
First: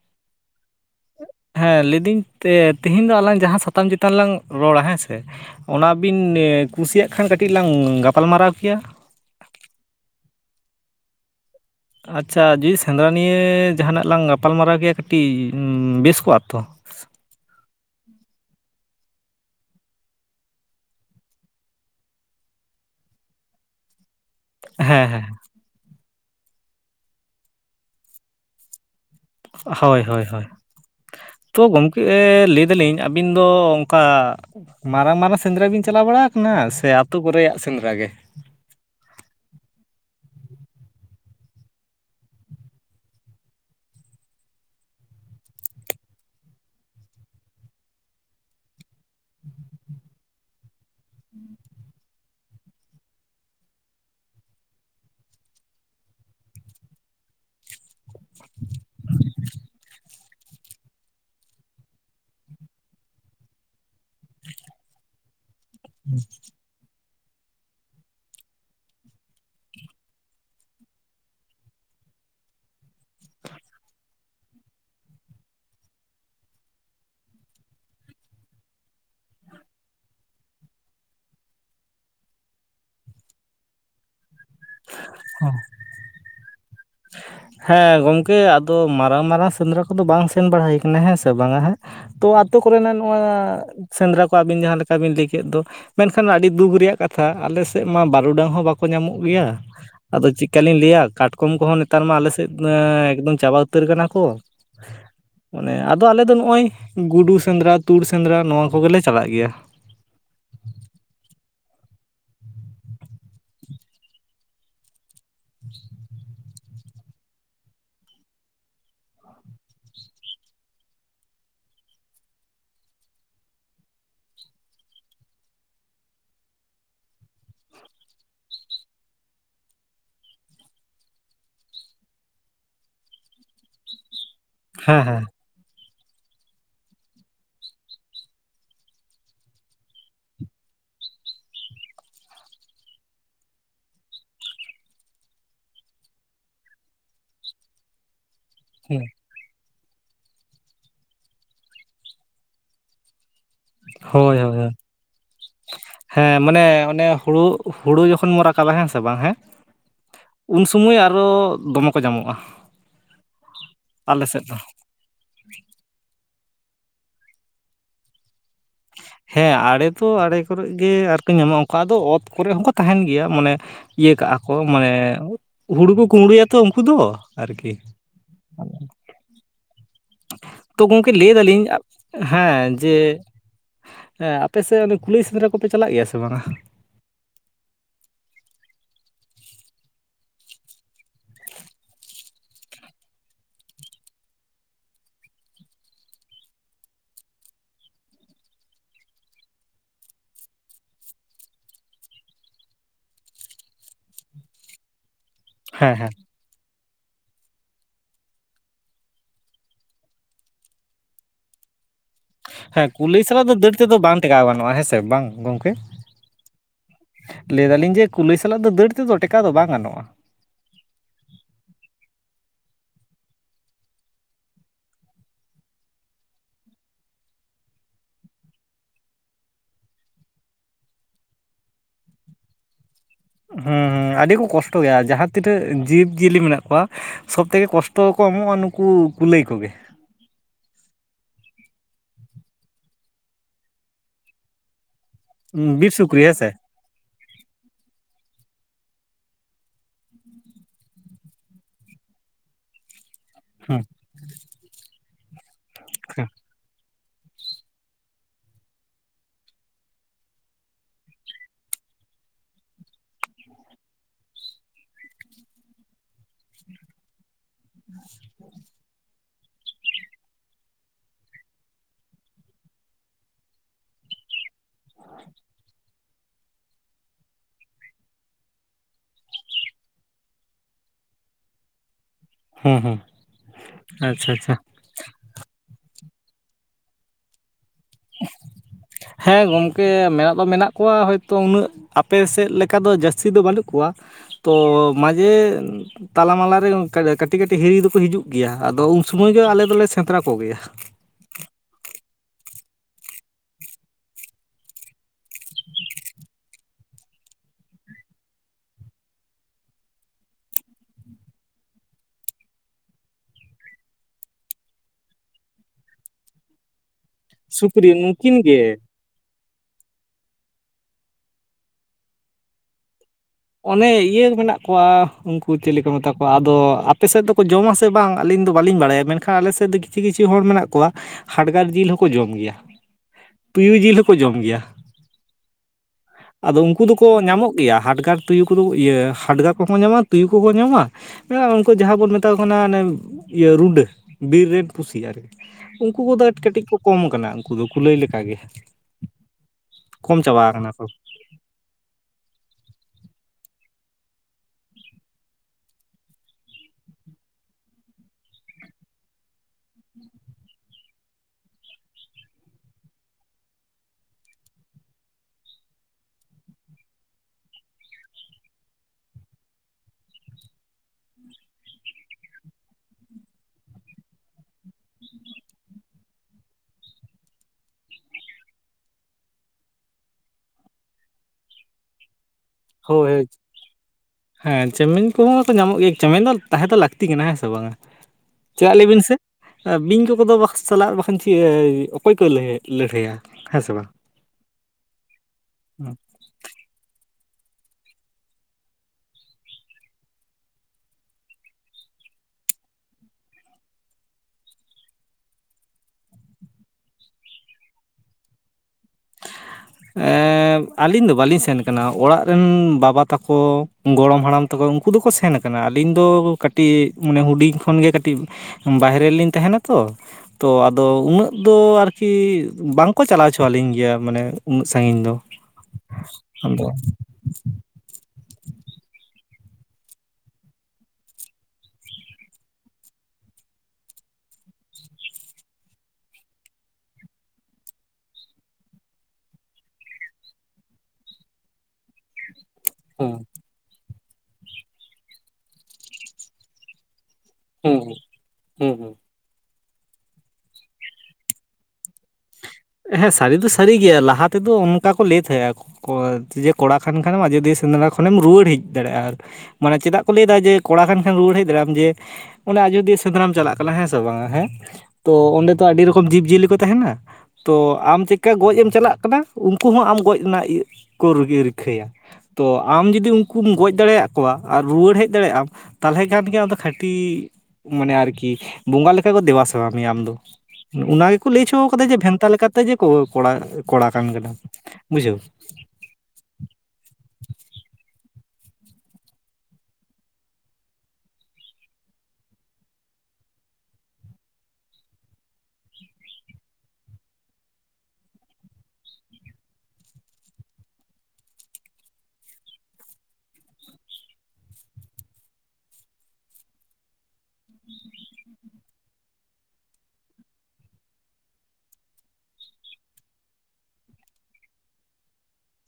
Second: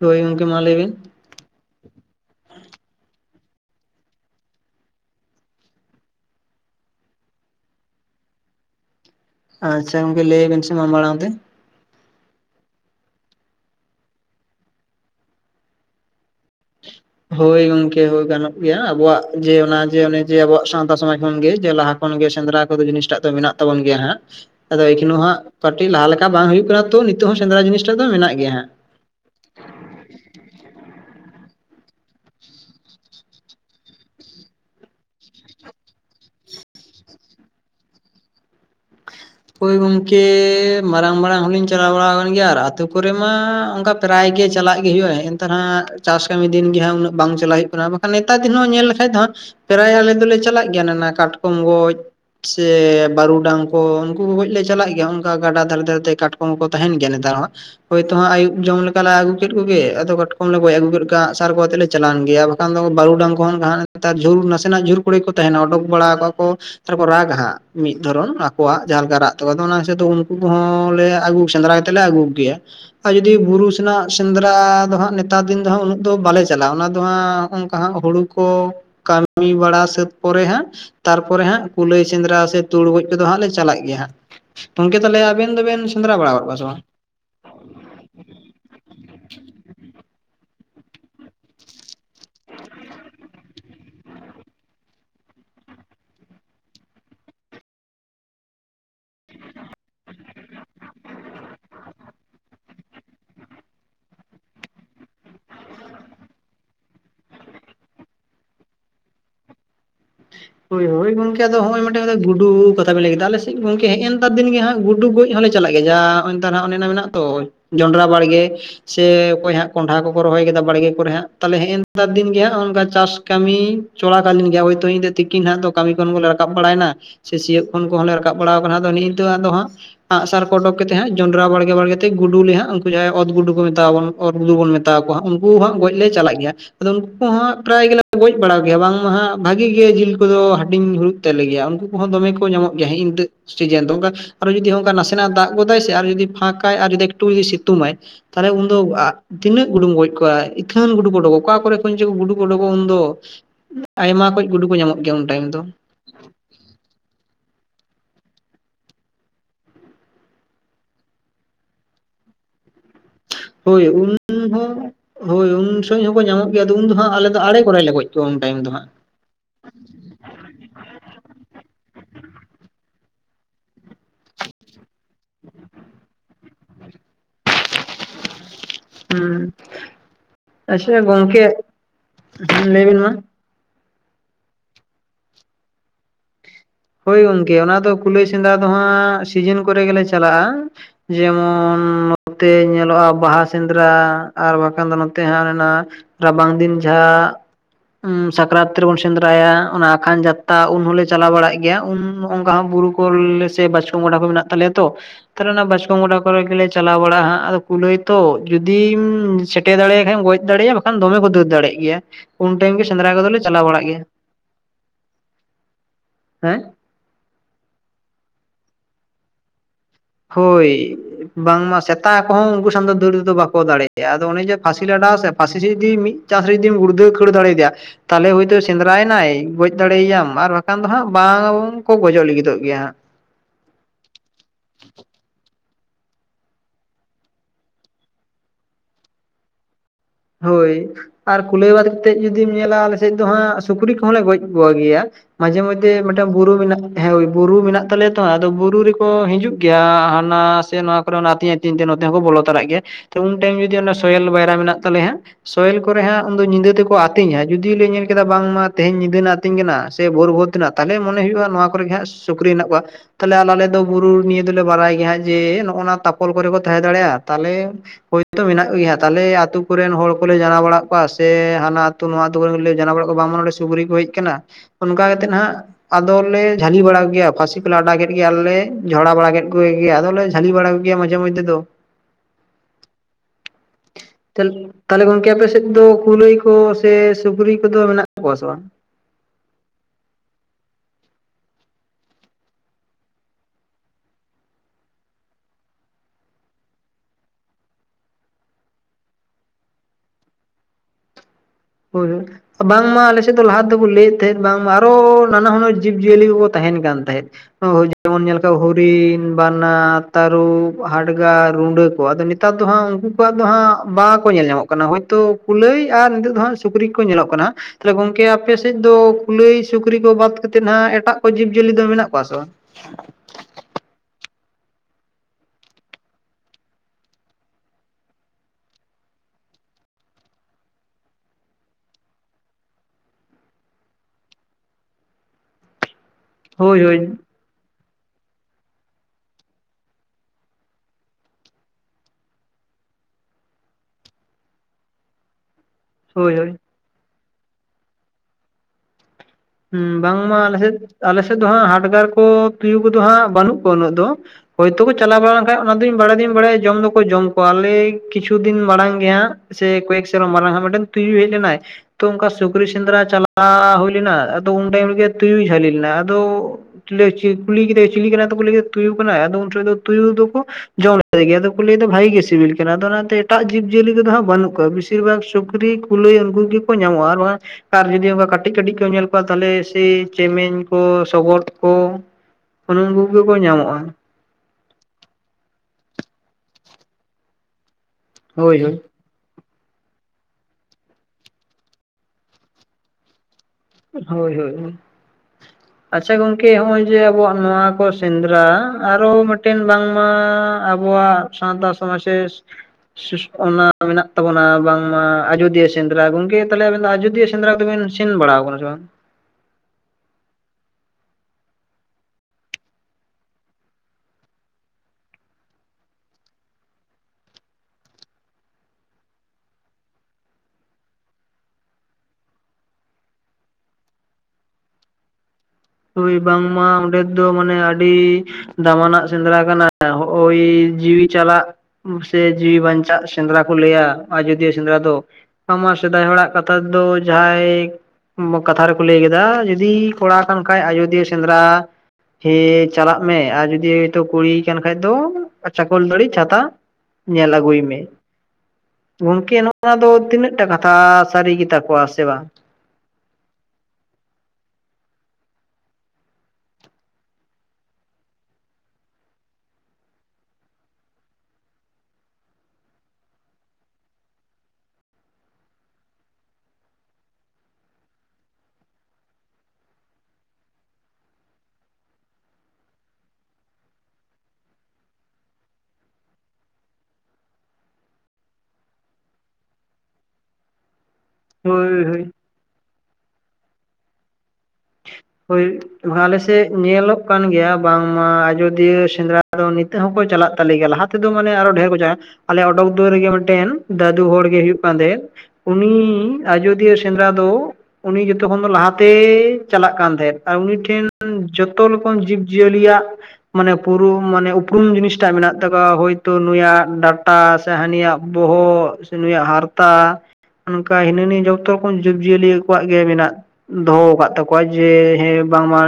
ᱦᱳᱭ ᱜᱚᱝᱠᱮ ᱢᱟ ᱞᱟᱹᱭ ᱵᱤᱱ᱾ ᱦᱮᱸ ᱞᱟᱹᱭᱫᱟᱹᱧ ᱛᱤᱦᱤᱧ ᱫᱚ ᱟᱞᱟᱝ ᱡᱟᱦᱟᱸ ᱥᱟᱛᱟᱢ ᱪᱮᱛᱟᱱ ᱞᱟᱝ ᱨᱚᱲᱟ ᱦᱮᱸ ᱥᱮ ᱚᱱᱟ ᱵᱤᱱ ᱠᱩᱥᱤᱭᱟᱜ ᱠᱷᱟᱱ ᱠᱟᱹᱴᱤᱡ ᱞᱟᱝ ᱜᱟᱯᱟᱞᱢᱟᱨᱟᱣ ᱠᱮᱭᱟ᱾ ᱟᱪᱪᱷᱟ ᱜᱚᱝᱠᱮ ᱞᱟᱹᱭ ᱟᱵᱮᱱ ᱥᱮ ᱢᱟ ᱢᱟᱲᱟᱝ ᱛᱮ᱾ ᱟᱪᱪᱷᱟ ᱡᱩᱫᱤ ᱥᱮᱸᱫᱽᱨᱟ ᱱᱤᱭᱟᱹ ᱡᱟᱦᱟᱱᱟᱜ ᱞᱟᱝ ᱜᱟᱯᱟᱞ ᱢᱟᱨᱟᱣ ᱠᱮᱭᱟ ᱠᱟᱹᱴᱤᱡ ᱵᱮᱥ ᱠᱚᱜᱼᱟ ᱛᱚ [unintelligible] ᱦᱳᱭ ᱜᱚᱝᱠᱮ ᱦᱳᱭ ᱜᱟᱱᱚᱜ ᱜᱮᱭᱟ ᱟᱵᱚᱣᱟᱜ ᱡᱮ ᱚᱱᱟ ᱡᱮ ᱚᱱᱮ ᱡᱮ ᱟᱵᱚᱣᱟᱜ ᱥᱟᱶᱛᱟ ᱥᱚᱢᱟᱡᱽ ᱠᱷᱚᱱ ᱜᱮ ᱡᱮ ᱞᱟᱦᱟ ᱛᱚᱠᱷᱚᱱ ᱜᱮ ᱥᱮᱸᱫᱽᱨᱟ ᱠᱚᱫᱚ ᱡᱤᱱᱤᱥ ᱴᱟᱜ ᱫᱚ ᱢᱮᱱᱟᱜ ᱛᱟᱵᱚᱱ ᱜᱮᱭᱟ ᱦᱟᱸᱜ ᱟᱫᱚ ᱦᱮᱸ ᱮᱠᱷᱳᱱᱳ ᱦᱮᱸ ᱦᱟᱸᱜ ᱠᱟᱹᱴᱤᱡ ᱞᱟᱦᱟ ᱞᱮᱠᱟ ᱵᱟᱝ ᱦᱩᱭᱩᱜ ᱠᱟᱱᱟ ᱛᱚ ᱱᱤᱛᱚᱜ ᱦᱚᱸ ᱥᱮᱸᱫᱽᱨᱟ ᱡᱤᱱᱤᱥ ᱴᱟᱜ ᱫᱚ ᱢᱮᱱᱟᱜ ᱜᱮᱭᱟ ᱦᱟᱸᱜ ᱦᱳᱭ ᱦᱳᱭ ᱦᱳᱭ ᱛᱳ ᱜᱚᱝᱠᱮ ᱞᱟᱹᱭ ᱫᱟ ᱞᱤᱧ ᱟᱹᱵᱤᱱ ᱫᱚ ᱚᱱᱠᱟ ᱢᱟᱨᱟᱝ ᱢᱟᱨᱟᱝ ᱥᱮᱸᱫᱽᱨᱟ ᱵᱤᱱ ᱪᱟᱞᱟᱣ ᱵᱟᱲᱟ ᱟᱠᱟᱱᱟ ᱥᱮ ᱟᱹᱛᱩ ᱠᱚᱨᱮ ᱥᱮᱸᱫᱽᱨᱟ ᱜᱮ ᱦᱳᱭ ᱜᱚᱝᱠᱮ ᱢᱟᱨᱟᱝ ᱢᱟᱨᱟᱝ ᱦᱚᱸ ᱞᱤᱧ ᱪᱟᱞᱟᱣ ᱵᱟᱲᱟ ᱟᱠᱟᱱ ᱜᱮᱭᱟ ᱟᱨ ᱟᱛᱳ ᱠᱚᱨᱮ ᱢᱟ ᱚᱱᱠᱟ ᱯᱨᱟᱭ ᱜᱮ ᱪᱟᱞᱟᱜ ᱜᱮ ᱦᱩᱭᱩᱜᱼᱟ ᱦᱮᱜᱮ ᱱᱮᱛᱟᱨ ᱦᱟᱸᱜ ᱪᱟᱥ ᱠᱟᱹᱢᱤ ᱫᱤᱱ ᱜᱮ ᱦᱟᱸᱜ ᱩᱱᱟᱹᱜ ᱵᱟᱝ ᱪᱟᱞᱟᱜ ᱦᱩᱭᱩᱜ ᱠᱟᱱᱟ ᱵᱟᱠᱷᱟᱱ ᱱᱮᱛᱟᱨ ᱫᱤᱱ ᱦᱚᱸ ᱧᱮᱞ ᱞᱮᱠᱷᱟᱱ ᱟᱞᱮᱫᱚᱦᱟᱜ ᱯᱨᱟᱭ ᱟᱞᱮ ᱫᱚᱞᱮ ᱪᱟᱞᱟᱜ [inaudible] ᱠᱟᱴᱠᱚᱢ ᱜᱚᱡ ᱥᱮ ᱵᱟᱹᱨᱩᱰᱟᱝ ᱠᱚ ᱩᱱᱠᱩ ᱜᱚᱡ ᱞᱮ ᱪᱟᱞᱟᱜ ᱜᱮᱭᱟ ᱚᱱᱠᱟ ᱜᱟᱰᱟ ᱫᱷᱟᱨᱮ ᱫᱷᱟᱨᱮ ᱛᱮ ᱠᱟᱴᱠᱚᱢ ᱠᱚ ᱛᱟᱦᱮᱱ ᱜᱮᱭᱟ ᱱᱮᱛᱟᱨ ᱦᱚᱸ ᱦᱳᱭ ᱛᱚ ᱟᱹᱭᱩᱵ ᱡᱚᱢ ᱞᱮᱠᱟᱞ ᱞᱮ ᱟᱹᱜᱩ ᱠᱮᱫ ᱠᱚᱜᱮ ᱟᱫᱚ ᱜᱚᱡ ᱟᱹᱜᱩ ᱠᱮᱫ ᱠᱚᱣᱟ ᱟᱸᱜ ᱥᱟᱨ ᱠᱚ ᱟᱛᱮ ᱞᱮ ᱪᱟᱞᱟᱣ ᱜᱮᱭᱟ ᱵᱟᱝ ᱠᱷᱟᱱ ᱫᱚ ᱵᱟᱹᱨᱩᱰᱟᱝ ᱠᱚ ᱱᱮᱛᱟᱨ ᱡᱷᱩᱲ ᱱᱟᱥᱮᱱᱟᱜ ᱡᱷᱩᱲ [inaudible] ᱠᱚ ᱛᱟᱦᱮᱱᱟ ᱩᱰᱩᱠ ᱵᱟᱲᱟ ᱟᱠᱚ ᱨᱟᱜᱟ ᱦᱟᱸᱜ ᱢᱤᱫ ᱫᱷᱚᱨᱚᱱ ᱟᱠᱚᱣᱟᱜ ᱡᱟᱦᱟᱸ ᱞᱮᱠᱟ ᱨᱟᱜ ᱛᱟᱠᱚ ᱛᱚ ᱚᱱᱟ ᱦᱤᱥᱟᱹᱵ ᱫᱚ ᱩᱱᱠᱩ ᱠᱚᱦᱚᱸᱞᱮ ᱟᱹᱜᱩ ᱥᱮᱸᱫᱽᱨᱟ ᱠᱟᱛᱮ ᱞᱮ ᱟᱹᱜᱩ ᱠᱚ ᱜᱮᱭᱟ ᱟᱨ ᱡᱩᱫᱤ ᱵᱩᱨᱩ ᱥᱮᱱᱟᱜ ᱥᱮᱸᱫᱽᱨᱟ ᱫᱚ ᱦᱟᱸᱜ ᱱᱮᱛᱟᱨ ᱫᱤᱱ ᱫᱚᱜ ᱩᱱᱟᱹᱜ ᱫᱚ ᱵᱟᱞᱮ ᱪᱟᱞᱟᱜᱼᱟ ᱚᱱᱟ ᱫᱚ ᱦᱟᱸᱜ ᱦᱟᱸᱜ ᱦᱳᱲᱳ ᱠᱚ ᱠᱟᱹᱢᱤ ᱵᱟᱲᱟ ᱥᱟᱹᱛ ᱯᱚᱨᱮ ᱦᱟᱸᱜ ᱛᱟᱨᱯᱚᱨᱮ ᱦᱟᱸᱜ ᱠᱩᱞᱟᱹᱭ ᱥᱮᱸᱫᱽᱨᱟ ᱥᱮ ᱛᱩᱲ ᱜᱚᱡ ᱠᱚᱫᱚ ᱦᱟᱸᱜ ᱞᱮ ᱪᱟᱞᱟᱜ ᱜᱮᱭᱟ ᱜᱚᱝᱠᱮ ᱛᱟᱦᱞᱮ ᱟᱵᱮᱱ ᱫᱚ ᱵᱮᱱ ᱥᱮᱸᱫᱽᱨᱟ ᱵᱟᱲᱟ ᱟᱠᱟᱫᱟ ᱠᱚᱣᱟ ᱥᱮ ᱵᱟᱝ ᱦᱮᱸ ᱜᱚᱝᱠᱮ ᱟᱫᱚ ᱢᱟᱨᱟᱝ ᱢᱟᱨᱟᱝ ᱥᱮᱸᱫᱽᱨᱟ ᱠᱚᱫᱚ ᱵᱟᱝ ᱥᱮᱱ ᱵᱟᱲ ᱟᱠᱟᱱᱟ ᱦᱮᱸ ᱥᱮ ᱵᱟᱝ-ᱟ ᱦᱮᱸ ᱛᱚ ᱟᱛᱳ ᱠᱚ ᱨᱮᱱᱟᱜ ᱱᱚᱣᱟ ᱥᱮᱸᱫᱽᱨᱟ ᱠᱚ ᱟᱹᱵᱤᱱ ᱡᱟᱦᱟᱸ ᱞᱮᱠᱟ ᱵᱤᱱ ᱞᱟᱹᱭ ᱠᱮᱫ ᱫᱚ ᱢᱮᱱᱠᱷᱟᱱ ᱟᱹᱰᱤ ᱫᱩᱠ ᱨᱮᱭᱟᱜ ᱠᱟᱛᱷᱟ ᱟᱞᱮ ᱥᱮᱫ ᱢᱟ ᱵᱟᱹᱨᱩᱰᱟᱝ ᱦᱚᱸ ᱵᱟᱠᱚ ᱧᱟᱢᱚᱜ ᱜᱮᱭᱟ ᱟᱫᱚ ᱪᱮᱠᱟᱞᱤᱧ ᱞᱟᱹᱭ-ᱟ ᱠᱟᱴᱠᱚᱢ ᱠᱚ ᱦᱚᱸ ᱱᱮᱛᱟᱨ ᱢᱟ ᱟᱞᱮ ᱥᱮᱫ ᱮᱠᱫᱚᱢ ᱪᱟᱵᱟ ᱩᱛᱟᱹᱨ ᱠᱟᱱᱟ ᱠᱚ ᱢᱟᱱᱮ ᱟᱫᱚ ᱟᱞᱮᱫ ᱫᱚ ᱱᱚᱜᱼᱚᱭ ᱜᱩᱰᱩ ᱥᱮᱸᱫᱽᱨᱟ ᱛᱩᱲ ᱥᱮᱸᱫᱽᱨᱟ ᱱᱚᱣᱟ ᱠᱚ ᱜᱮᱞᱮ ᱪᱟᱞᱟᱜ ᱜᱮᱭᱟ [unintelligible] ᱦᱳᱭ ᱦᱳᱭ ᱜᱚᱝᱠᱮ ᱟᱫᱚ ᱦᱚᱸᱜ-ᱚᱭ ᱢᱤᱫᱴᱮᱱ ᱜᱩᱰᱩ ᱠᱟᱛᱷᱟ ᱵᱮᱱ ᱞᱟᱹᱭ ᱠᱮᱫ ᱟᱞᱮ ᱥᱮᱫ ᱜᱚᱝᱠᱮ ᱦᱮᱜᱮ ᱱᱮᱛᱟᱨ ᱫᱤᱱ ᱜᱮ ᱜᱩᱰᱩ ᱜᱚᱡ ᱦᱚᱸᱞᱮ ᱪᱟᱞᱟᱜ ᱜᱮᱭᱟ ᱡᱟ ᱱᱚᱜ ᱱᱮᱛᱟᱨ ᱢᱮᱱᱟᱜ ᱫᱚ ᱡᱚᱸᱱᱰᱨᱟ ᱵᱟᱲᱜᱮ ᱥᱮ ᱚᱠᱚᱭ ᱦᱟᱸᱜ ᱠᱚᱸᱰᱷᱟ ᱠᱚᱠᱚ ᱨᱚᱦᱚᱭ ᱟᱠᱟᱫᱟ ᱵᱟᱲᱜᱮ ᱠᱚᱨᱮ ᱦᱟᱸᱜ ᱛᱟᱦᱞᱮ ᱦᱮᱜᱮ ᱱᱮᱛᱟᱨ ᱫᱤᱱ ᱜᱮ ᱦᱟᱸᱜ ᱪᱟᱥ ᱠᱟᱹᱢᱤ ᱪᱚᱞᱟ ᱠᱟᱞᱤᱱ ᱜᱮᱭᱟ ᱦᱳᱭ ᱛᱚ ᱛᱤᱠᱤᱱ ᱦᱟᱸᱜ ᱫᱚ ᱠᱟᱹᱢᱤ ᱠᱷᱚᱱ ᱜᱮᱞᱮ ᱨᱟᱠᱟᱵ ᱵᱟᱲᱟᱭ ᱱᱟ ᱥᱮ ᱥᱤᱭᱳᱜ ᱠᱷᱚᱱ ᱠᱚᱦᱚᱸ ᱞᱮ ᱨᱟᱠᱟᱵ ᱵᱟᱲᱟ ᱟᱠᱟᱱᱟ ᱟᱫᱚ ᱱᱤᱜᱤ ᱱᱤᱛᱚᱜ ᱦᱟᱸᱜ ᱟᱸᱜ ᱥᱟᱨ ᱠᱚ ᱳᱰᱳᱠ ᱠᱟᱛᱮᱜ ᱦᱟᱸᱜ ᱡᱚᱸᱰᱨᱟ ᱵᱟᱲᱜᱮ ᱵᱟᱲᱜᱮ ᱜᱩᱰᱩᱞ ᱞᱮ ᱦᱟᱸᱜ ᱩᱱᱠᱩ ᱡᱟᱦᱟᱸᱭ ᱚᱛ ᱜᱩᱰᱩ ᱠᱚ ᱢᱮᱛᱟ ᱚᱛ ᱜᱩᱰᱩ ᱵᱚᱱ ᱢᱮᱛᱟᱣ ᱦᱮᱸ ᱟᱠᱚᱣᱟ ᱦᱮᱸ ᱩᱱᱠᱩ ᱩᱱᱠᱩ ᱦᱟᱸᱜ ᱜᱚᱡ ᱞᱮ ᱪᱟᱞᱟᱜ ᱜᱮᱭᱟ ᱟᱫᱚ ᱩᱱᱠᱩ ᱦᱚᱸᱜ ᱯᱨᱟᱭ ᱜᱮᱞᱮ ᱜᱚᱡ ᱵᱟᱲᱟ ᱠᱚ ᱜᱮᱭᱟ ᱵᱟᱝ ᱢᱟ ᱦᱟᱸᱜ ᱵᱷᱟᱜᱤ ᱜᱮ ᱡᱤᱞ ᱠᱚᱫᱚ ᱦᱟᱹᱴᱤᱧ ᱦᱩᱭᱩᱜ ᱛᱟᱞᱮ ᱜᱮᱭᱟ ᱩᱱᱠᱩ ᱠᱚᱦᱚᱸ ᱫᱚᱢᱮ ᱠᱚ ᱧᱟᱢᱚᱜ ᱜᱮᱭᱟ ᱦᱮᱸ ᱦᱤᱸᱜᱤ ᱱᱤᱛᱳᱜ ᱥᱮᱡᱮ ᱟᱫᱚ ᱚᱱᱠᱟ ᱟᱨᱚ ᱡᱩᱫᱤ ᱦᱚᱱᱠᱟ ᱱᱟᱥᱮᱱᱟᱜ ᱫᱟᱜ ᱜᱚᱫᱟᱭ ᱥᱮ ᱟᱨ ᱡᱩᱫᱤ ᱯᱷᱟᱸᱠᱟᱭ ᱟᱨ ᱡᱩᱫᱤ ᱮᱠᱴᱩ ᱥᱤᱛᱩᱝ ᱟᱭ, ᱛᱟᱦᱚᱞᱮ ᱩᱱ ᱫᱚ ᱦᱮᱸ ᱟ ᱛᱤᱱᱟᱹᱜ ᱜᱩᱰᱩᱢ ᱜᱚᱡ ᱠᱚᱣᱟ ᱤᱛᱷᱟᱹᱱ ᱜᱩᱰᱩ ᱠᱚ ᱩᱰᱩᱠᱚᱜᱼᱟ ᱚᱠᱟ ᱠᱚᱨᱮ ᱠᱷᱚᱱ ᱫᱚ ᱜᱩᱰᱩ ᱠᱚ ᱩᱰᱩᱠᱚᱜᱼᱟ ᱩᱱᱫᱚ ᱟᱭᱢᱟ ᱦᱳᱭ ᱠᱚᱡ ᱦᱳᱭ ᱜᱩᱰᱩ ᱦᱳᱭ ᱠᱚ ᱧᱟᱢᱚᱜ ᱜᱮᱭᱟ ᱩᱱ ᱴᱟᱭᱤᱢ ᱫᱚ ᱦᱮᱸ ᱢᱟᱱᱮ ᱚᱱᱮ ᱦᱩᱲᱩ ᱦᱩᱲᱩ ᱡᱚᱠᱷᱚᱱ ᱵᱚᱱ ᱨᱟᱠᱟᱵᱟ ᱦᱮᱸ ᱥᱮ ᱵᱟᱝ ᱦᱮᱸ ᱩᱱ ᱥᱚᱢᱚᱭ ᱟᱨᱚ ᱫᱚᱢᱮ ᱠᱚ ᱧᱟᱢᱚᱜᱼᱟ ᱦᱳᱭ ᱩᱱ ᱟᱞᱮ ᱥᱮᱫ ᱫᱚ ᱦᱚᱸ ᱦᱳᱭ ᱩᱱ ᱥᱚᱢᱚᱭ ᱦᱚᱸᱠᱚ ᱧᱟᱢᱚᱜ ᱜᱮᱭᱟ, ᱟᱫᱚ ᱩᱱᱫᱚ ᱫᱚ ᱦᱟᱸᱜ ᱟᱞᱮ ᱫᱚ ᱟᱲᱮ ᱠᱚᱨᱮ ᱞᱮ ᱜᱚᱡ ᱠᱚᱣᱟ ᱩᱱ ᱴᱟᱭᱤᱢ ᱫᱚᱦᱟᱸᱜ᱾ ᱦᱮᱸ ᱟᱲᱮ ᱫᱚ ᱟᱲᱮ ᱠᱚᱨᱮᱜ ᱜᱮ ᱟᱨ ᱠᱤ ᱧᱟᱢᱚᱜᱟᱼᱟ ᱚᱱᱠᱟ ᱫᱚ ᱚᱛ ᱠᱚᱨᱮᱜ ᱦᱚᱸᱠᱚ ᱛᱟᱦᱮᱱ ᱜᱮᱭᱟ, ᱢᱟᱱᱮ ᱤᱭᱟᱹ ᱠᱟᱜᱼᱟ ᱠᱚ ᱢᱟᱱᱮ ᱦᱩᱲᱩ ᱠᱚ ᱠᱩᱢᱵᱽᱲᱩᱭᱟ ᱛᱚ ᱩᱱᱠᱩ ᱫᱚ ᱟᱨᱠᱤ᱾ ᱦᱩᱸ ᱛᱳ ᱟᱪᱪᱷᱟ ᱜᱚᱢᱠᱮ ᱞᱟᱹᱭ ᱜᱚᱝᱠᱮ ᱫᱟᱞᱤᱧ ᱦᱮᱸ ᱞᱟᱹᱭ ᱡᱮ ᱵᱤᱱ ᱢᱟ ᱦᱮᱸ ᱟᱯᱮ ᱥᱮᱫ ᱠᱩᱞᱟᱹᱭ ᱥᱮᱸᱫᱽᱨᱟ ᱠᱚᱯᱮ ᱪᱟᱞᱟᱜ ᱜᱮᱭᱟ ᱥᱮ ᱵᱟᱝᱟ? ᱦᱳᱭ ᱜᱚᱝᱠᱮ ᱚᱱᱟ ᱫᱚ ᱠᱩᱞᱟᱹᱭ ᱥᱮᱸᱫᱽᱨᱟ ᱫᱚᱦᱟᱸᱜ ᱥᱤᱡᱤᱱ ᱠᱚᱨᱮ ᱜᱮᱞᱮ ᱪᱟᱞᱟᱜᱼᱟ᱾ ᱡᱮᱢᱚᱱ ᱱᱚᱛᱮ ᱧᱮᱞᱚᱜᱼᱟ, ᱵᱟᱦᱟ ᱥᱮᱸᱫᱽᱨᱟ ᱟᱨ ᱵᱟᱝᱠᱷᱟᱱ ᱫᱚ ᱱᱚᱛᱮ ᱦᱟᱸᱜ ᱚᱱᱮ ᱚᱱᱟ, ᱨᱟᱵᱟᱝ ᱫᱤᱱ ᱡᱟᱦᱟᱸ ᱥᱟᱠᱨᱟᱛ ᱨᱮᱵᱚᱱ ᱥᱮᱸᱫᱽᱨᱟᱭᱟ ᱚᱱᱟ ᱟᱠᱷᱟᱱ ᱡᱟᱛᱟ ᱩᱱ ᱦᱚᱞᱮ ᱪᱟᱞᱟᱣ ᱵᱟᱲᱟᱜ ᱜᱮᱭᱟ ᱩᱱ ᱚᱱᱠᱟ ᱵᱩᱨᱩ ᱠᱚᱞᱮ ᱥᱮ ᱵᱟᱪᱠᱚᱢ ᱜᱚᱰᱟ ᱠᱚ ᱢᱮᱱᱟᱜ ᱛᱟᱞᱮᱭᱟ ᱛᱚ ᱛᱟᱦᱚᱞᱮ ᱚᱱᱟ ᱦᱮᱸ ᱵᱟᱪᱠᱚᱢ ᱦᱮᱸ ᱜᱚᱰᱟ ᱠᱚᱨᱮ ᱜᱮᱞᱮ ᱪᱟᱞᱟᱣ ᱵᱟᱲᱟᱜᱼᱟ ᱦᱟᱸᱜ ᱟᱫᱚ ᱠᱩᱞᱟᱹᱭ ᱛᱚ ᱡᱩᱫᱤᱢ ᱥᱮᱴᱮᱨ ᱫᱟᱲᱮᱭᱟᱭ ᱠᱷᱟᱱᱮᱢ ᱜᱚᱡ ᱫᱟᱲᱮᱭᱟᱜᱼᱟ ᱵᱟᱠᱷᱟᱱ ᱠᱦᱟᱱ ᱫᱚᱢᱮ ᱠᱚ ᱫᱟᱹᱲ ᱫᱟᱲᱮᱭᱟᱜ ᱜᱮᱭᱟ ᱩᱱ ᱴᱟᱭᱤᱢ ᱜᱮ ᱦᱮᱸ ᱥᱮᱸᱫᱽᱨᱟ ᱠᱩᱞᱟᱹᱭ ᱠᱚᱫᱚ ᱞᱮ ᱥᱟᱞᱟᱜ ᱫᱚ ᱪᱟᱞᱟᱣ ᱫᱟᱹᱲ ᱵᱟᱲᱟᱜ ᱛᱮᱫᱚ ᱜᱮᱭᱟ᱾ ᱵᱟᱝ ᱴᱮᱠᱟᱣ ᱜᱟᱱᱚᱜᱼᱟ ᱦᱮᱸ ᱥᱮ‌ ᱵᱟᱝ ᱜᱚᱝᱠᱮ? ᱦᱮᱸ? ᱞᱟᱹᱭ ᱫᱟᱞᱤᱧ ᱡᱮ ᱠᱩᱞᱟᱹᱭ ᱥᱟᱞᱟᱜ ᱫᱚ ᱫᱟᱹᱲ ᱛᱮᱫᱚ ᱴᱮᱠᱟᱣ ᱫᱚ ᱵᱟᱝ ᱜᱟᱱᱚᱜᱼᱟ᱾ ᱦᱳᱭ ᱵᱟᱝᱢᱟ ᱥᱮᱛᱟ ᱠᱚᱦᱚᱸ ᱩᱱᱠᱩ ᱥᱟᱶ ᱫᱚ ᱫᱟᱹᱲ ᱛᱮᱫᱚ ᱵᱟᱠᱚ ᱫᱟᱲᱮᱭᱟᱜᱼᱟ ᱟᱫᱚ ᱚᱱᱮ ᱡᱮ ᱯᱷᱟᱥᱤ ᱞᱮ ᱚᱞᱰᱟᱟᱣ ᱥᱮ ᱯᱷᱟᱥᱤ ᱡᱩᱫᱤ ᱢᱤᱫ ᱪᱟᱥ ᱨᱮ ᱡᱩᱫᱤᱢ ᱜᱩᱲᱫᱟᱹ ᱠᱷᱟᱹᱲ ᱫᱟᱲᱮ ᱭᱟᱫᱮᱭᱟ ᱛᱟᱞᱚᱞᱮ ᱦᱳᱭᱛᱳ ᱥᱮᱸᱫᱽᱨᱟᱭᱮᱱᱟᱭ ᱜᱚᱡ ᱫᱟᱲᱮᱭᱟᱭᱟᱢ ᱟᱨ ᱵᱟᱠᱷᱟᱱ ᱫᱚ ᱦᱟᱸᱜ ᱵᱟᱝ ᱠᱚ ᱜᱚᱡᱚᱜ ᱞᱟᱹᱜᱤᱫᱚᱜ ᱜᱮᱭᱟ ᱦᱟᱸᱜ᱾ ᱦᱩᱸ ᱦᱩᱸ ᱟᱹᱰᱤ ᱠᱚ ᱠᱚᱥᱴᱚ ᱜᱮᱭᱟ ᱡᱟᱦᱟᱸ ᱛᱤᱱᱟᱹᱜ ᱡᱤᱵᱽᱡᱤᱭᱟᱹᱞᱤ ᱢᱮᱱᱟᱜ ᱠᱚᱣᱟ ᱥᱚᱵᱛᱷᱮᱠᱮ ᱠᱚᱥᱴᱚ ᱠᱚ ᱮᱢᱚᱜᱼᱟ ᱱᱩᱠᱩ ᱠᱩᱞᱟᱹᱭ ᱠᱚᱜᱮ᱾ ᱦᱳᱭ ᱟᱨ ᱠᱩᱞᱟᱹᱭᱣ ᱵᱟᱫ ᱠᱟᱛᱮᱫ ᱡᱩᱫᱤᱢ ᱧᱮᱞᱟ ᱟᱞᱮ ᱥᱮᱡ ᱫᱚ ᱦᱟᱸᱜ ᱥᱩᱠᱨᱤ ᱠᱚᱦᱚᱸᱞᱮ ᱜᱚᱡ ᱠᱚ ᱜᱮᱭᱟ᱾ ᱢᱟᱡᱷᱮ ᱢᱚᱫᱫᱷᱮ ᱵᱤᱨ ᱥᱩᱠᱨᱤ ᱢᱤᱫᱴᱟᱝ ᱦᱮᱸ ᱥᱮ ᱵᱩᱨᱩ ᱢᱮᱱᱟᱜᱼᱟ ᱦᱮᱸ ᱦᱳᱭ ᱵᱩᱨᱩ ᱢᱮᱱᱟᱜ ᱛᱟᱞᱮᱭᱟ ᱛᱚ ᱟᱫᱚ ᱵᱩᱨᱩ ᱨᱮᱠᱚ ᱦᱤᱡᱩᱜ ᱜᱮᱭᱟ ᱦᱟᱱᱟ ᱥᱮ ᱱᱚᱣᱟ ᱚᱱᱟ ᱟᱛᱤᱧ ᱟᱛᱤᱧ ᱛᱮ ᱱᱚᱛᱮ ᱦᱚᱸᱠᱚ ᱵᱚᱞᱚ ᱛᱚᱨᱟᱜ ᱜᱮᱭᱟ᱾ ᱛᱚ ᱩᱱ ᱴᱟᱭᱤᱢ ᱡᱩᱫᱤ ᱦᱩᱸ ᱚᱱᱟ ᱥᱭᱮᱞ ᱵᱟᱭᱨᱟ ᱢᱮᱱᱟᱜ ᱛᱟᱞᱮᱭᱟ ᱦᱟᱸᱜ ᱥᱚᱭᱮᱞ ᱠᱚᱨᱮ ᱦᱟᱸᱜ ᱩᱱᱠᱩ ᱧᱤᱫᱟᱹ ᱛᱮᱠᱚ ᱟᱛ ᱟᱛᱤᱧ ᱦᱟ ᱡᱩᱫᱤ ᱞᱮ ᱧᱮᱞ ᱠᱮᱫᱟ ᱵᱟᱝᱢᱟ ᱛᱮᱦᱮᱧ ᱧᱤᱫᱟᱹ ᱨᱮᱱᱟᱜ ᱟᱹᱛᱤᱧ ᱠᱟᱱᱟ ᱥᱮ ᱵᱷᱳᱨ ᱵᱷᱳᱨ ᱛᱮᱱᱟᱜ ᱛᱟᱦᱚᱞᱮ ᱢᱚᱱᱮ ᱦᱩᱭᱩᱜᱼᱟ ᱱᱚᱣᱟ ᱠᱚᱨᱮᱜ ᱜᱮ ᱦᱟᱸᱜ ᱥᱩᱠᱨᱤ ᱦᱮᱱᱟᱜ ᱠᱚᱣᱟ᱾ ᱛᱟᱦᱞᱮ ᱟᱞᱮ ᱫᱚ ᱵᱩᱨᱩ ᱱᱤᱭᱟᱹ ᱫᱚᱞᱮ ᱵᱟᱲᱟᱭ ᱜᱮᱭᱟ ᱦᱟᱸᱜ ᱡᱮ ᱱᱚᱜᱼᱚ ᱱᱟᱣᱟ ᱛᱟᱯᱚᱞ ᱠᱚᱨᱮ ᱠᱚ ᱛᱟᱦᱮᱸ ᱫᱟᱲᱮᱭᱟᱜᱼᱟ᱾ ᱛᱟᱦᱚᱞᱮ ᱦᱳᱭᱛᱳ ᱢᱮᱱᱟᱜ ᱠᱚ ᱜᱮᱭᱟ ᱛᱟᱦᱚᱞᱮ ᱟᱛᱩ ᱠᱚᱨᱮᱱ ᱦᱚᱲ ᱠᱚᱞᱮ ᱡᱟᱱᱟᱣ ᱵᱟᱲᱟᱣᱟᱜ ᱠᱚᱣᱟ ᱥᱮ ᱦᱟᱱᱟ ᱟᱹᱛᱩ ᱱᱚᱣᱟ ᱟᱹᱛᱩ ᱠᱚᱨᱮᱱ ᱞᱮ ᱡᱟᱱᱟᱣ ᱵᱟᱲᱟᱜ ᱠᱚᱣᱟ ᱵᱟᱝᱢᱟ ᱱᱚᱰᱮ ᱥᱩᱨᱤ ᱠᱚ ᱦᱮᱡ ᱟᱠᱟᱱᱟ᱾ ᱚᱱᱠᱟ ᱠᱟᱛᱮᱫ ᱦᱟᱸᱜ ᱟᱫᱚᱞᱮ ᱡᱷᱟᱹᱞᱤ ᱵᱟᱲᱟᱠᱚᱜᱮᱭᱟ ᱯᱟᱹᱥᱤ ᱠᱚᱞᱮ ᱟᱰᱟᱣ ᱠᱮᱫ ᱜᱮ ᱟᱨᱞᱮ ᱡᱷᱚᱲᱟ ᱵᱟᱲᱟ ᱠᱮᱫ ᱠᱚᱜᱮᱭᱟ ᱟᱫᱚᱞᱮ ᱡᱷᱟᱹᱞᱤ ᱵᱟᱲᱟ ᱠᱚᱜᱮᱭᱟ ᱢᱟᱡᱷᱮ ᱢᱚᱫᱽᱫᱷᱮ ᱫᱚ᱾ ᱦᱩᱸ ᱦᱩᱸ ᱟᱪᱪᱷᱟ ᱟᱪᱪᱷᱟ ᱛᱟᱦᱞᱮ ᱜᱚᱝᱠᱮ ᱟᱯᱮ ᱥᱮᱫ ᱫᱚ ᱠᱩᱞᱟᱹᱭ ᱠᱚ ᱥᱮ ᱥᱩᱠᱨᱤ ᱠᱚᱫᱚ ᱢᱮᱱᱟᱜ ᱠᱚᱣᱟ ᱥᱮ ᱵᱟᱝ? ᱦᱮᱸ ᱜᱚᱢᱠᱮ ᱢᱮᱱᱟᱜ ᱫᱚ ᱢᱮᱱᱟᱜ ᱠᱚᱣᱟ ᱦᱳᱭᱛᱳ ᱩᱱᱟᱹᱜ ᱟᱯᱮ ᱥᱮᱫ ᱞᱮᱠᱟ ᱫᱚ ᱡᱟᱹᱥᱛᱤ ᱫᱚ ᱵᱟᱹᱱᱩᱜ ᱠᱚᱣᱟ ᱛᱚ ᱢᱟᱡᱷᱮ ᱛᱟᱞᱟ ᱢᱟᱞᱟ ᱨᱮ ᱠᱟᱹᱴᱤᱡ ᱠᱟᱹᱴᱤᱡ ᱦᱤᱨᱤ ᱫᱚᱠᱚ ᱦᱤᱡᱩᱜ ᱜᱮᱭᱟ ᱟᱫᱚ ᱩᱱ ᱥᱚᱢᱚᱭ ᱜᱮ ᱟᱞᱮ ᱫᱚᱞᱮ ᱥᱮᱸᱫᱽᱨᱟ ᱠᱚᱜᱮᱭᱟ᱾ ᱦᱳᱭ ᱦᱳᱭ ᱵᱟᱝᱢᱟ ᱟᱞᱮ ᱥᱮᱫ ᱫᱚ ᱞᱟᱦᱟᱮᱫᱠᱚ ᱞᱟᱹᱭᱮᱫ ᱛᱟᱦᱮᱸᱫ ᱵᱟᱝᱢᱟ ᱟᱨᱚ ᱱᱟᱱᱟᱦᱩᱱᱟᱨ ᱡᱤᱵᱡᱤᱭᱟᱹᱞᱤ ᱠᱚᱠᱚ ᱛᱟᱦᱮᱱ ᱠᱟᱱ ᱛᱟᱦᱮᱸᱫ᱾ ᱦᱳᱭ ᱡᱮᱢᱚᱱ ᱧᱮᱞᱠᱟᱜ ᱦᱚᱨᱤᱱ ᱵᱟᱱᱟ ᱛᱟᱹᱨᱩᱵ ᱦᱟᱰᱜᱟᱨ ᱨᱩᱸᱰᱟᱹ ᱠᱚ ᱟᱫᱚ ᱱᱤᱛ ᱱᱮᱛᱟᱨ ᱫᱚ ᱦᱟᱸᱜ ᱩᱱᱠᱩ ᱠᱚᱣᱟᱜ ᱫᱚ ᱦᱟᱸᱜ ᱵᱟᱠᱚ ᱧᱮᱞ ᱧᱟᱢᱚᱜ ᱠᱟᱱᱟ ᱦᱳᱭᱛᱳ ᱠᱩᱞᱟᱹᱭ ᱟᱨ ᱱᱤᱛᱚᱜ ᱫᱚ ᱦᱟᱸᱜ᱾ ᱥᱩᱠᱨᱤ ᱠᱚ ᱧᱮᱞᱚᱜ ᱠᱟᱱᱟ ᱥᱩᱠᱨᱤ ᱛᱟᱞᱮ ᱜᱚᱝᱠᱮ ᱱᱩᱠᱤᱱ ᱟᱯᱮ ᱜᱮ ᱥᱮᱫ ᱫᱚ ᱠᱩᱞᱟᱹᱭ ᱥᱩᱠᱨᱤ ᱠᱚ ᱵᱟᱫ ᱠᱟᱛᱮᱫ ᱦᱟᱸᱜ ᱮᱴᱟᱜ ᱠᱚ ᱡᱤᱵᱽᱼᱡᱤᱭᱟᱹᱞᱤ ᱫᱚ ᱢᱮᱱᱟᱜ ᱠᱚᱣᱟ ᱥᱮ ᱵᱟᱝ? ᱚᱱᱮ ᱤᱭᱟᱹ ᱢᱮᱱᱟᱜ ᱠᱚᱣᱟ ᱩᱱᱠᱩ ᱪᱮᱞᱮ ᱠᱚ ᱢᱮᱛᱟ ᱠᱚᱣᱟ ᱟᱫᱚ ᱟᱯᱮ ᱥᱮᱫ ᱫᱚᱠᱚ ᱡᱚᱢᱟᱥᱮ ᱛᱮ ᱵᱟᱝ ᱟᱹᱞᱤᱧ ᱫᱚ ᱵᱟᱹᱞᱤᱧ ᱵᱟᱲᱟᱭᱟ ᱢᱮᱱᱠᱷᱟᱱ ᱟᱞᱮ ᱥᱮᱫ ᱠᱤᱪᱷᱤ ᱠᱤᱪᱷᱩ ᱦᱚᱲ ᱢᱮᱱᱟᱜ ᱠᱚᱣᱟ ᱾ ᱦᱟᱰᱜᱟᱨ ᱡᱤᱞ ᱦᱚᱸᱠᱚ ᱡᱚᱢ ᱜᱮᱭᱟ ᱛᱩᱭᱩ ᱡᱤᱞ ᱦᱚᱸᱠᱚ ᱡᱚᱢ ᱜᱮᱭᱟ ᱾ ᱟᱫᱚ ᱦᱳᱭ ᱩᱱᱠᱩ ᱦᱳᱭ ᱫᱚᱠᱚ ᱧᱟᱢᱚᱜ ᱜᱮᱭᱟ ᱦᱟᱰᱜᱟᱨ ᱛᱩᱭᱩ ᱠᱚᱫᱚ ᱤᱭᱟᱹ ᱦᱟᱰᱜᱟᱨ ᱠᱚᱦᱚ ᱧᱟᱢᱟ ᱛᱩᱭᱩ ᱠᱚᱠᱚ ᱧᱟᱢᱟ ᱾ ᱩᱱᱠᱩ ᱡᱟᱦᱟᱸ ᱵᱚᱱ ᱢᱮᱛᱟᱣ ᱠᱟᱱᱟ ᱟᱱᱮ ᱤᱭᱟᱹ ᱨᱩᱰᱟᱹ ᱵᱤᱨ ᱨᱮᱱ ᱯᱩᱥᱤ ᱟᱨᱠᱤ ᱾ ᱩᱱᱠᱩ ᱠᱚᱫᱚ ᱦᱳᱭ ᱦᱳᱭ ᱠᱟᱹᱴᱤᱡ ᱠᱚ ᱠᱚᱢ ᱠᱟᱱᱟ ᱩᱱᱠᱩ ᱫᱚ ᱠᱩᱞᱟᱹᱭ ᱞᱮᱠᱟ ᱜᱮ ᱾ ᱦᱩᱸ ᱵᱟᱝᱢᱟ ᱟᱞᱮᱥᱮᱫ ᱟᱞᱮ ᱥᱮᱫ ᱫᱚ ᱦᱟᱸᱜ ᱦᱟᱴᱜᱟᱨ ᱠᱚ ᱛᱩᱭᱩ ᱠᱚᱫᱚ ᱦᱟᱸᱜ ᱵᱟᱹᱱᱩᱜ ᱠᱚᱣᱟ ᱩᱱᱟᱹᱜ ᱫᱚ ᱾ ᱦᱳᱭᱛᱳ ᱠᱚ ᱪᱟᱞᱟᱣ ᱵᱟᱲᱟ ᱞᱮᱱ ᱠᱷᱟᱱ ᱚᱱᱟᱫᱚᱧ ᱵᱟᱲᱟᱭ ᱫᱩᱧ ᱵᱟᱲᱟᱭᱟ ᱡᱚᱢ ᱫᱚᱠᱚ ᱡᱚᱢ ᱠᱚᱣᱟ ᱟᱞᱮ ᱠᱤᱪᱷᱩ ᱫᱤᱱ ᱢᱟᱲᱟᱝ ᱜᱮ ᱦᱟᱸᱜ ᱾ ᱥᱮ ᱠᱚᱭᱮᱠ ᱥᱮᱨᱢᱟ ᱢᱟᱨᱟᱝ ᱢᱤᱫᱴᱟᱝ ᱛᱩᱭᱩᱭ ᱦᱮᱡ ᱞᱮᱱᱟᱭ ᱛᱚ ᱚᱱᱠᱟ ᱥᱩᱠᱨᱤ ᱥᱮᱸᱫᱽᱨᱟ ᱪᱟᱞᱟᱣ ᱦᱩᱭ ᱞᱮᱱᱟ ᱾ ᱫᱚ ᱩᱱ ᱴᱟᱭᱤᱢ ᱨᱮᱜᱮ ᱛᱩᱭᱩᱭ ᱡᱷᱟᱞᱤ ᱞᱮᱱᱟᱭ ᱟᱫᱚ ᱠᱩᱞᱤ ᱠᱮᱫᱮ ᱪᱤᱞᱤ ᱠᱟᱱᱟᱭ ᱟᱫᱚ ᱠᱚ ᱞᱟᱹᱭ ᱠᱮᱫᱟ ᱛᱩᱭᱩ ᱠᱟᱱᱟᱭ ᱟᱫᱚ ᱩᱱ ᱨᱮᱫᱚ ᱛᱩᱭᱩ ᱫᱚᱠᱚ ᱡᱚᱢ ᱞᱮ ᱟᱫᱚ ᱠᱚ ᱞᱟᱹᱭᱫᱟ ᱵᱷᱟᱜᱤ ᱜᱮ ᱥᱤᱵᱤᱞ ᱠᱟᱱᱟ ᱟᱫᱚ ᱚᱱᱟᱛᱮ ᱮᱴᱟᱜ ᱡᱤᱵᱽᱼᱡᱤᱭᱟᱹᱞᱤ ᱠᱚᱫᱚ ᱦᱟᱸᱜ ᱵᱟᱹᱱᱩᱜ ᱠᱚᱣᱟ ᱵᱮᱥᱤᱨ ᱵᱷᱟᱠ ᱥᱩᱠᱨᱤ ᱠᱩᱞᱟᱹᱭ ᱩᱱᱠᱩ ᱜᱮᱠᱚ ᱧᱟᱢᱚᱜᱼᱟ ᱡᱩᱫᱤ ᱚᱱᱠᱟ ᱠᱟᱹᱴᱤᱡ ᱠᱟᱹᱴᱤᱡ ᱠᱚ ᱧᱮᱞ ᱵᱟ ᱛᱟᱞᱮ ᱥᱮ ᱪᱮᱢᱮᱧ ᱠᱚ ᱥᱚᱜᱚᱴ ᱠᱚ ᱩᱱ ᱩᱱᱠᱩᱜᱮ ᱦᱳᱭ ᱦᱳᱭ ᱠᱚ ᱧᱟᱢᱚᱜᱼᱟ ᱾ ᱦᱮᱸ ᱪᱮᱢᱮᱱ ᱠᱚᱦᱚᱸᱠᱚ ᱧᱟᱢᱚᱜ ᱜᱮᱭᱟ ᱪᱮᱢᱮᱱ ᱫᱚ ᱛᱟᱦᱮᱸ ᱫᱚ ᱞᱟᱹᱠᱛᱤ ᱠᱟᱱᱟ ᱦᱮᱸ ᱥᱮ ᱵᱟᱝᱼᱟ ᱦᱳᱭ ᱪᱟᱜ ᱦᱳᱭ ᱞᱮᱭ ᱵᱤᱱ ᱥᱮ ᱵᱤᱧ ᱠᱚᱫᱚ ᱵᱟᱠᱥ ᱥᱟᱞᱟᱜ ᱵᱟᱠᱷᱟᱱ ᱪᱮᱜ ᱚᱠᱚᱭ ᱠᱚ ᱞᱮᱦᱮᱜ ᱞᱟᱹᱭᱦᱟᱹᱭᱟ ᱦᱮᱸ ᱥᱮ ᱵᱟᱝ ᱾ ᱦᱳᱭ ᱦᱳᱭ [unintelligible] ᱟᱪᱪᱷᱟ ᱜᱚᱝᱠᱮ ᱦᱚᱜᱼᱚᱭ ᱡᱮ ᱟᱵᱚᱣᱟᱜ ᱱᱚᱣᱟ ᱠᱚ ᱥᱮᱸᱫᱽᱨᱟ ᱟᱨᱚ ᱢᱤᱫᱴᱮᱱ ᱵᱟᱝᱢᱟ ᱟᱵᱚᱣᱟᱜ ᱥᱟᱣᱛᱟ ᱥᱚᱢᱟ ᱥᱮᱥ ᱚᱱᱟ ᱢᱮᱱᱟᱜ ᱛᱟᱵᱚᱱᱟ ᱵᱟᱝᱢᱟ ᱟᱡᱚᱫᱤᱭᱟᱹ ᱥᱮᱸᱫᱽᱨᱟ ᱜᱚᱝᱠᱮ ᱛᱟᱞᱮ ᱟᱵᱤᱱ ᱫᱚ ᱟᱡᱚᱫᱤᱭᱟᱹ ᱥᱮᱸᱫᱽᱨᱟ ᱫᱚᱵᱤᱱ ᱪᱷᱤᱱ ᱵᱟᱲᱟᱣ ᱠᱟᱱᱟ ᱥᱮ ᱵᱟᱝ ᱟᱹᱞᱤᱧ ᱫᱚ ᱵᱟᱞᱤᱧ ᱥᱮᱱ ᱠᱟᱱᱟ ᱚᱲᱟᱜ ᱨᱮᱱ ᱵᱟᱵᱟ ᱛᱟᱠᱚ᱾ ᱜᱚᱲᱚᱢ ᱦᱟᱲᱟᱢ ᱛᱟᱠᱚ ᱩᱱᱠᱩ ᱫᱚᱠᱚ ᱥᱮᱱ ᱟᱠᱟᱱᱟ ᱟᱹᱞᱤᱧ ᱫᱚ ᱠᱟᱹᱴᱤᱡ ᱢᱟᱱᱮ ᱦᱩᱰᱤᱧ ᱠᱷᱚᱱᱜᱮ ᱠᱟᱹᱴᱤᱡ ᱵᱟᱦᱨᱮ ᱨᱮᱞᱤᱧ ᱛᱟᱦᱮᱱᱟ ᱛᱚ ᱛᱚ ᱟᱫᱚ ᱩᱱᱟᱹᱜ ᱫᱚ ᱟᱨᱠᱤ ᱵᱟᱝᱠᱚ ᱪᱟᱞᱟᱣ ᱦᱚᱪᱚᱟᱞᱤᱧ ᱜᱮᱭᱟ ᱢᱟᱱᱮ ᱩᱱᱟᱹᱜ ᱥᱟᱺᱜᱤᱧ ᱫᱚ ᱦᱳᱭ ᱵᱟᱝ ᱟᱫᱚ ᱢᱟ ᱚᱸᱰᱮ ᱫᱚ ᱢᱟᱱᱮ ᱟᱹᱰᱤ ᱫᱟᱢᱟᱱᱟᱜ ᱥᱮᱸᱫᱽᱨᱟ ᱠᱟᱱᱟ ᱳᱭ ᱡᱤᱣᱤ ᱪᱟᱞᱟᱜ ᱥᱮ ᱡᱤᱣᱤ ᱵᱟᱧᱪᱟᱜ ᱥᱮᱸᱫᱽᱨᱟ ᱠᱚ ᱞᱟᱹᱭᱟ ᱟᱡᱚᱫᱤᱭᱟᱹ ᱥᱮᱸᱫᱽᱨᱟ ᱫᱚ ᱾ ᱛᱟᱢᱟ ᱥᱮᱫᱟᱭ ᱦᱚᱲᱟᱜ ᱠᱟᱛᱷᱟ ᱛᱮᱫᱚ ᱡᱟᱦᱟᱸᱭ ᱠᱟᱛᱷᱟ ᱨᱮᱠᱚ ᱞᱟᱹᱭ ᱠᱮᱫᱟ ᱡᱩᱫᱤ ᱠᱚᱲᱟ ᱠᱟᱱ ᱠᱷᱟᱡ ᱟᱭᱚᱫᱤᱭᱟᱹ ᱥᱮᱸᱫᱽᱨᱟ ᱦᱮ ᱪᱟᱞᱟᱜ ᱦᱩᱸ ᱢᱮ ᱟᱨ ᱡᱩᱫᱤ ᱛᱳ ᱠᱩᱲᱤᱭ ᱠᱟᱱ ᱠᱷᱟᱱ ᱫᱚ ᱪᱟᱠᱚᱞ ᱛᱟᱲᱮ ᱪᱷᱟᱛᱟ ᱧᱮᱞ ᱦᱳᱭ ᱦᱩᱸ ᱢᱮ ᱦᱩᱸ ᱦᱩᱸ ᱜᱚᱢᱠᱮ ᱱᱚᱣᱟ ᱫᱚ ᱛᱤᱱᱟᱹᱜ ᱴᱟ ᱠᱟᱛᱷᱟ ᱥᱟᱹᱨᱤ ᱜᱮᱛᱟ ᱠᱚᱣᱟ ᱥᱮ ᱵᱟᱝ ᱦᱮᱸ ᱥᱟᱹᱨᱤ ᱫᱚ ᱥᱟᱹᱨᱤ ᱜᱮᱭᱟ ᱞᱟᱦᱟ ᱛᱮᱫᱚ ᱚᱱᱠᱟ ᱠᱚ ᱞᱟᱹᱭ ᱛᱟᱦᱮᱸᱜ ᱠᱚᱲᱟ ᱠᱷᱟᱱ ᱠᱷᱟᱱᱮᱢ ᱟᱡᱚᱫᱤᱭᱟᱹ ᱥᱮᱸᱫᱽᱨᱟ ᱠᱷᱚᱱᱮᱢ ᱨᱩᱣᱟᱹᱲ ᱦᱮᱡ ᱫᱟᱲᱮᱭᱟᱜᱼᱟ ᱟᱨ ᱢᱟᱱᱮ ᱪᱮᱫᱟᱜ ᱠᱚ ᱞᱟᱹᱭ ᱫᱟ ᱡᱮ ᱠᱚᱲᱟ ᱠᱷᱟᱱ ᱨᱩᱣᱟᱹᱲ ᱦᱮᱡ ᱫᱟᱲᱮᱼᱟᱢ ᱡᱮ ᱚᱱᱟ ᱟᱡᱚᱫᱤᱭᱟᱹ ᱥᱮᱸᱫᱽᱨᱟᱢ ᱪᱟᱞᱟᱜ ᱠᱟᱱᱟ ᱦᱮᱸ ᱥᱮ ᱵᱟᱝᱼᱟ ᱦᱮᱸ ᱛᱚ ᱚᱸᱰᱮ ᱫᱚ ᱟᱹᱰᱤ ᱨᱚᱠᱚᱢ ᱡᱤᱵᱽ ᱡᱤᱭᱟᱹᱞᱤ ᱠᱚ ᱛᱟᱦᱮᱱᱟ ᱾ ᱛᱚ ᱟᱢ ᱪᱤᱠᱟᱹ ᱜᱚᱡ ᱮᱢ ᱪᱟᱞᱟᱜ ᱠᱟᱱᱟ ᱩᱱᱠᱩ ᱦᱚᱸ ᱟᱢ ᱜᱚᱡ ᱠᱚ ᱨᱤᱠᱟᱹᱭᱟ ᱛᱚ ᱟᱢ ᱡᱩᱫᱤ ᱩᱱᱠᱩᱢ ᱜᱚᱡ ᱫᱟᱲᱮᱭᱟᱜ ᱠᱚᱣᱟ ᱟᱨ ᱨᱩᱣᱟᱹᱲ ᱦᱮᱡ ᱫᱟᱲᱮᱭᱟᱜ ᱟᱢ ᱾ ᱛᱟᱞᱦᱮ ᱠᱷᱟᱱ ᱜᱮ ᱟᱢᱫᱚ ᱠᱷᱟᱹᱴᱤ ᱢᱟᱱᱮ ᱟᱨᱠᱤ ᱵᱚᱸᱜᱟ ᱞᱮᱠᱟ ᱠᱚ ᱫᱮᱵᱟ ᱥᱮᱵᱟ ᱢᱮᱭᱟ ᱟᱢᱫᱚ ᱚᱱᱟ ᱜᱮᱠᱚ ᱞᱟᱹᱭ ᱦᱚᱪᱚ ᱦᱳᱭ ᱠᱟᱫᱟ ᱡᱮ ᱦᱳᱭ ᱵᱷᱮᱱᱛᱟ ᱞᱮᱠᱟᱛᱮ ᱡᱮ ᱠᱳ ᱠᱚᱲᱟ ᱠᱟᱱ ᱠᱟᱱᱟᱢ ᱾ ᱦᱳᱭ ᱟᱞᱮᱥᱮᱫ ᱧᱮᱞᱚᱜ ᱠᱟᱱ ᱜᱮᱭᱟ ᱵᱟᱝᱢᱟ ᱟᱡᱚᱫᱤᱭᱟᱹ ᱥᱮᱸᱫᱽᱨᱟ ᱫᱚ ᱱᱤᱛᱚᱜ ᱦᱚᱸᱠᱚ ᱪᱟᱞᱟᱜ ᱛᱟᱞᱮ ᱜᱮᱭᱟ ᱞᱟᱦᱟ ᱛᱮ ᱫᱚ ᱢᱟᱱᱮ ᱟᱨᱚ ᱰᱷᱮᱨ ᱠᱚ ᱪᱟ ᱟᱞᱮ ᱚᱰᱚᱠ ᱩᱛᱟᱹᱨ ᱨᱮᱜᱮ ᱢᱤᱫᱴᱮᱱ ᱫᱟᱫᱩ ᱦᱚᱲ ᱜᱮ ᱦᱩᱭᱩᱜ ᱠᱟᱱ ᱛᱟᱦᱮᱸᱫ ᱾ ᱩᱱᱤ ᱟᱡᱳᱫᱤᱭᱟᱹ ᱥᱮᱸᱫᱽᱨᱟ ᱫᱚ ᱩᱱᱤ ᱡᱚᱛᱚ ᱠᱷᱚᱱ ᱫᱚ ᱞᱟᱦᱟᱛᱮ ᱪᱟᱞᱟᱜ ᱛᱟᱦᱮᱸᱫ ᱟᱨ ᱩᱱᱤ ᱴᱷᱮᱱ ᱡᱚᱛᱚ ᱨᱚᱠᱚᱢ ᱡᱤᱵᱡᱤᱭᱟᱹᱞᱤᱭᱟᱜ ᱢᱟᱱᱮ ᱯᱩᱨᱩᱢ ᱢᱟᱱᱮ ᱩᱯᱨᱩᱢ ᱡᱤᱱᱤᱥᱴᱟᱜ ᱢᱮᱱᱟᱜ ᱛᱟᱠᱚᱣᱟ ᱦᱳᱭᱛᱚ ᱱᱩᱭᱟᱜ ᱰᱟᱴᱟ ᱥᱮ ᱦᱟᱹᱱᱤᱭᱟᱜ ᱵᱚᱦᱚᱜ ᱥᱮ ᱱᱩᱭᱟᱜ ᱦᱟᱨᱛᱟ ᱚᱱᱠᱟ ᱦᱤᱱᱟᱹᱱᱤᱭᱟᱹ ᱡᱚᱛᱚ ᱨᱚᱠᱚᱢ ᱡᱤᱵᱽᱡᱤᱭᱟᱹᱞᱤ ᱠᱚᱣᱟᱜ ᱜᱮ ᱢᱮᱱᱟᱜ ᱫᱚᱦᱚ ᱟᱠᱟᱫ ᱛᱟᱠᱚᱣᱟ ᱾ ᱚᱠᱚᱭ ᱡᱮ ᱦᱮᱸ ᱵᱟᱝ ᱢᱟ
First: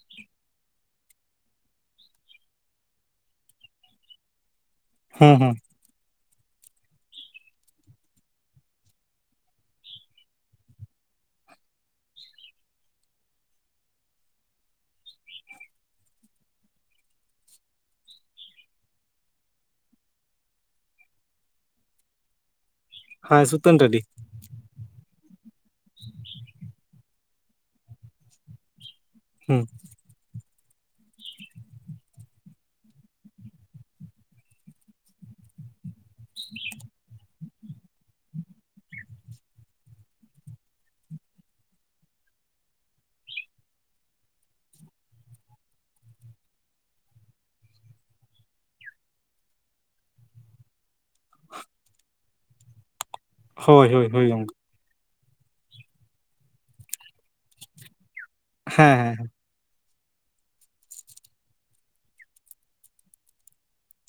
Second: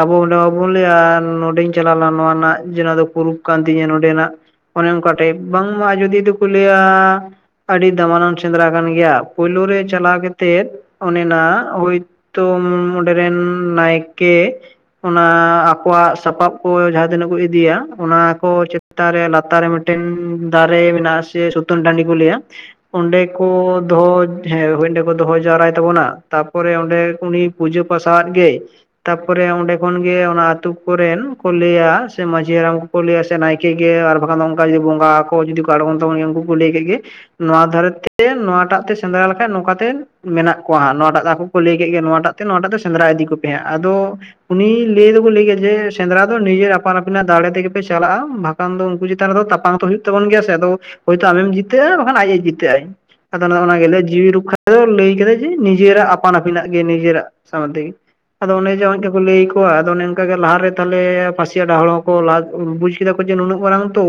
ᱟᱵᱚ ᱚᱸᱰᱮ ᱵᱟᱵᱚᱱ ᱞᱟᱹᱭᱟ ᱱᱚᱰᱮᱧ ᱪᱟᱞᱟᱣ ᱞᱮᱱᱟ ᱱᱚᱣᱟ ᱨᱮᱱᱟᱜ ᱡᱮᱱᱟ ᱫᱚ ᱯᱩᱨᱩᱵ ᱠᱟᱱ ᱛᱤᱧᱟᱹ ᱱᱚᱸᱰᱮᱱᱟᱜ ᱾ ᱚᱱᱮ ᱚᱱᱠᱟ ᱦᱮᱸ ᱴᱟᱭᱤᱯ ᱦᱮᱸ ᱵᱟᱝ ᱢᱟ ᱡᱩᱫᱤ ᱫᱚᱠᱚ ᱞᱟᱹᱭᱟᱻ ᱟᱹᱰᱤ ᱫᱟᱢᱟᱱᱟᱱ ᱥᱮᱸᱫᱽᱨᱟ ᱠᱟᱱ ᱜᱮᱭᱟ ᱾ ᱯᱩᱭᱞᱳ ᱨᱮ ᱪᱟᱞᱟᱣ ᱠᱟᱛᱮᱫ ᱚᱱᱮ ᱱᱟᱜ ᱦᱳᱭ ᱛᱚ ᱚᱸᱰᱮ ᱨᱮᱱ ᱱᱟᱭᱠᱮ ᱚᱱᱟ ᱟᱠᱚᱣᱟᱜ ᱥᱟᱯᱟᱵᱽ ᱠᱚ ᱡᱟᱦᱟᱸ ᱛᱤᱱᱟᱹᱜ ᱠᱚ ᱤᱫᱤᱭᱟ ᱚᱱᱟ ᱠᱚ ᱪᱮᱼ ᱼᱛᱟᱱ ᱨᱮ ᱞᱟᱛᱟᱨ ᱨᱮ ᱢᱤᱫᱴᱮᱱ ᱫᱟᱨᱮ ᱢᱮᱱᱟᱜᱼᱟ ᱟ ᱥᱮ ᱥᱩᱛᱟᱹᱱ ᱴᱟᱺᱰᱤ ᱠᱚ ᱞᱟᱹᱭᱟ ᱾ ᱚᱸᱰᱮ ᱦᱮᱸ ᱠᱚ ᱥᱩᱛᱟᱹᱱ ᱴᱟᱺᱰᱤ ᱫᱚᱦᱚ ᱾ ᱦᱮᱸ ᱦᱳᱭ ᱚᱸᱰᱮ ᱠᱚ ᱫᱚᱦᱚ ᱡᱟᱣᱨᱟᱭ ᱛᱟᱵᱚᱱᱟ, ᱛᱟᱯᱚᱨᱮ ᱚᱸᱰᱮ ᱩᱱᱤ ᱯᱩᱡᱟᱹ ᱯᱟᱥᱟ ᱟᱫ ᱜᱮ ᱾ ᱛᱟᱯᱚᱨᱮ ᱦᱮᱸ ᱚᱸᱰᱮ ᱠᱷᱚᱱ ᱜᱮ ᱚᱱᱟ ᱟᱹᱛᱩ ᱠᱚᱨᱮᱱ ᱠᱚ ᱞᱟᱹᱭᱟ ᱥᱮ ᱢᱟᱡᱷᱤ ᱦᱟᱲᱟᱢ ᱠᱚ ᱞᱟᱹᱭᱟ ᱥᱮ ᱱᱟᱭᱠᱮ ᱜᱮ ᱟᱨ ᱵᱟᱠᱷᱟᱱ ᱫᱚ ᱚᱱᱠᱟ ᱡᱮ ᱵᱚᱸᱜᱟ ᱠᱚ ᱡᱩᱫᱤ ᱠᱚ ᱟᱬᱜᱚᱱ ᱛᱟᱵᱚᱱ ᱜᱮᱭᱟ ᱩᱱᱠᱩ ᱠᱚ ᱞᱟᱹᱭ ᱠᱮᱫ ᱜᱮ ᱾ ᱱᱚᱣᱟ ᱫᱷᱟᱨᱮ ᱛᱮ ᱱᱚᱣᱟᱴᱟᱜ ᱛᱮ ᱥᱮᱸᱫᱽᱨᱟ ᱞᱮᱠᱷᱟᱡ ᱱᱚᱝᱠᱟ ᱛᱮ ᱢᱮᱱᱟᱜ ᱠᱚᱣᱟ ᱦᱟᱸᱜ ᱾ ᱱᱚᱣᱟᱴᱟᱜ ᱫᱚ ᱟᱠᱚ ᱠᱚ ᱞᱟᱹᱭ ᱠᱮᱫ ᱜᱮ ᱱᱚᱣᱟᱴᱟᱜ ᱛᱮ ᱱᱚᱣᱟᱴᱟᱜ ᱛᱮ ᱥᱮᱸᱫᱽᱨᱟ ᱤᱫᱤ ᱠᱚᱯᱮ ᱦᱟᱸᱜ ᱾ ᱟᱫᱚ ᱩᱱᱤ ᱞᱟᱹᱭ ᱫᱚᱠᱚ ᱞᱟᱹᱭ ᱜᱮᱭᱟ ᱡᱮ ᱥᱮᱸᱫᱽᱨᱟ ᱫᱚ ᱱᱤᱡᱮᱨ ᱟᱯᱟᱱ ᱟᱹᱯᱤᱱᱟᱜ ᱫᱟᱲᱮ ᱛᱮ ᱜᱮᱯᱮ ᱪᱟᱞᱟᱜᱼᱟ ᱾ ᱵᱟᱠᱷᱟᱱ ᱫᱚ ᱩᱱᱠᱩ ᱪᱮᱛᱟᱱ ᱨᱮᱫᱚ ᱛᱟᱯᱟᱢ ᱛᱚ ᱦᱩᱭᱩᱜ ᱛᱟᱵᱚᱱ ᱜᱮᱭᱟ ᱥᱮ, ᱟᱫᱚ ᱦᱚᱭᱛᱳ ᱟᱢᱮᱢ ᱡᱤᱛᱟᱹᱜᱼᱟ ᱵᱟᱠᱷᱟᱱ ᱟᱡ ᱮ ᱡᱤᱛᱟᱹᱜ ᱟᱭ ᱾ ᱟᱫᱚ ᱱᱚᱜᱼᱱᱟ ᱦᱳᱭ ᱜᱮᱞᱮ ᱦᱳᱭ ᱦᱳᱭ ᱡᱤᱣᱤ ᱜᱚᱝᱠᱮ ᱨᱚᱠᱠᱷᱟ ᱞᱟᱹᱭ ᱠᱮᱫᱟᱭ ᱡᱮ ᱱᱤᱡᱮᱨᱟᱜ ᱟᱯᱟᱱ ᱟᱹᱯᱤᱱᱟᱜ ᱜᱮ ᱱᱤᱡᱮᱨᱟᱜ ᱾ ᱥᱟᱶᱫᱤ ᱟᱫᱚ ᱚᱱᱮ ᱡᱮ ᱦᱮᱸ ᱚᱱᱠᱟ ᱦᱮᱸ ᱠᱚ ᱦᱮᱸ ᱞᱟᱹᱭ ᱟᱠᱚᱣᱟ ᱟᱫᱚ ᱚᱱᱮ ᱚᱱᱠᱟ ᱜᱮ ᱞᱟᱦᱟ ᱨᱮ ᱛᱟᱦᱚᱞᱮ ᱯᱟᱹᱥᱤ ᱟᱰᱟ ᱦᱚᱲ ᱦᱚᱸᱠᱚ ᱞᱟᱦᱟ ᱵᱩᱡ ᱠᱮᱫᱟ ᱠᱚ ᱡᱮ ᱱᱩᱱᱟᱹᱜ ᱢᱟᱨᱟᱝ ᱛᱚ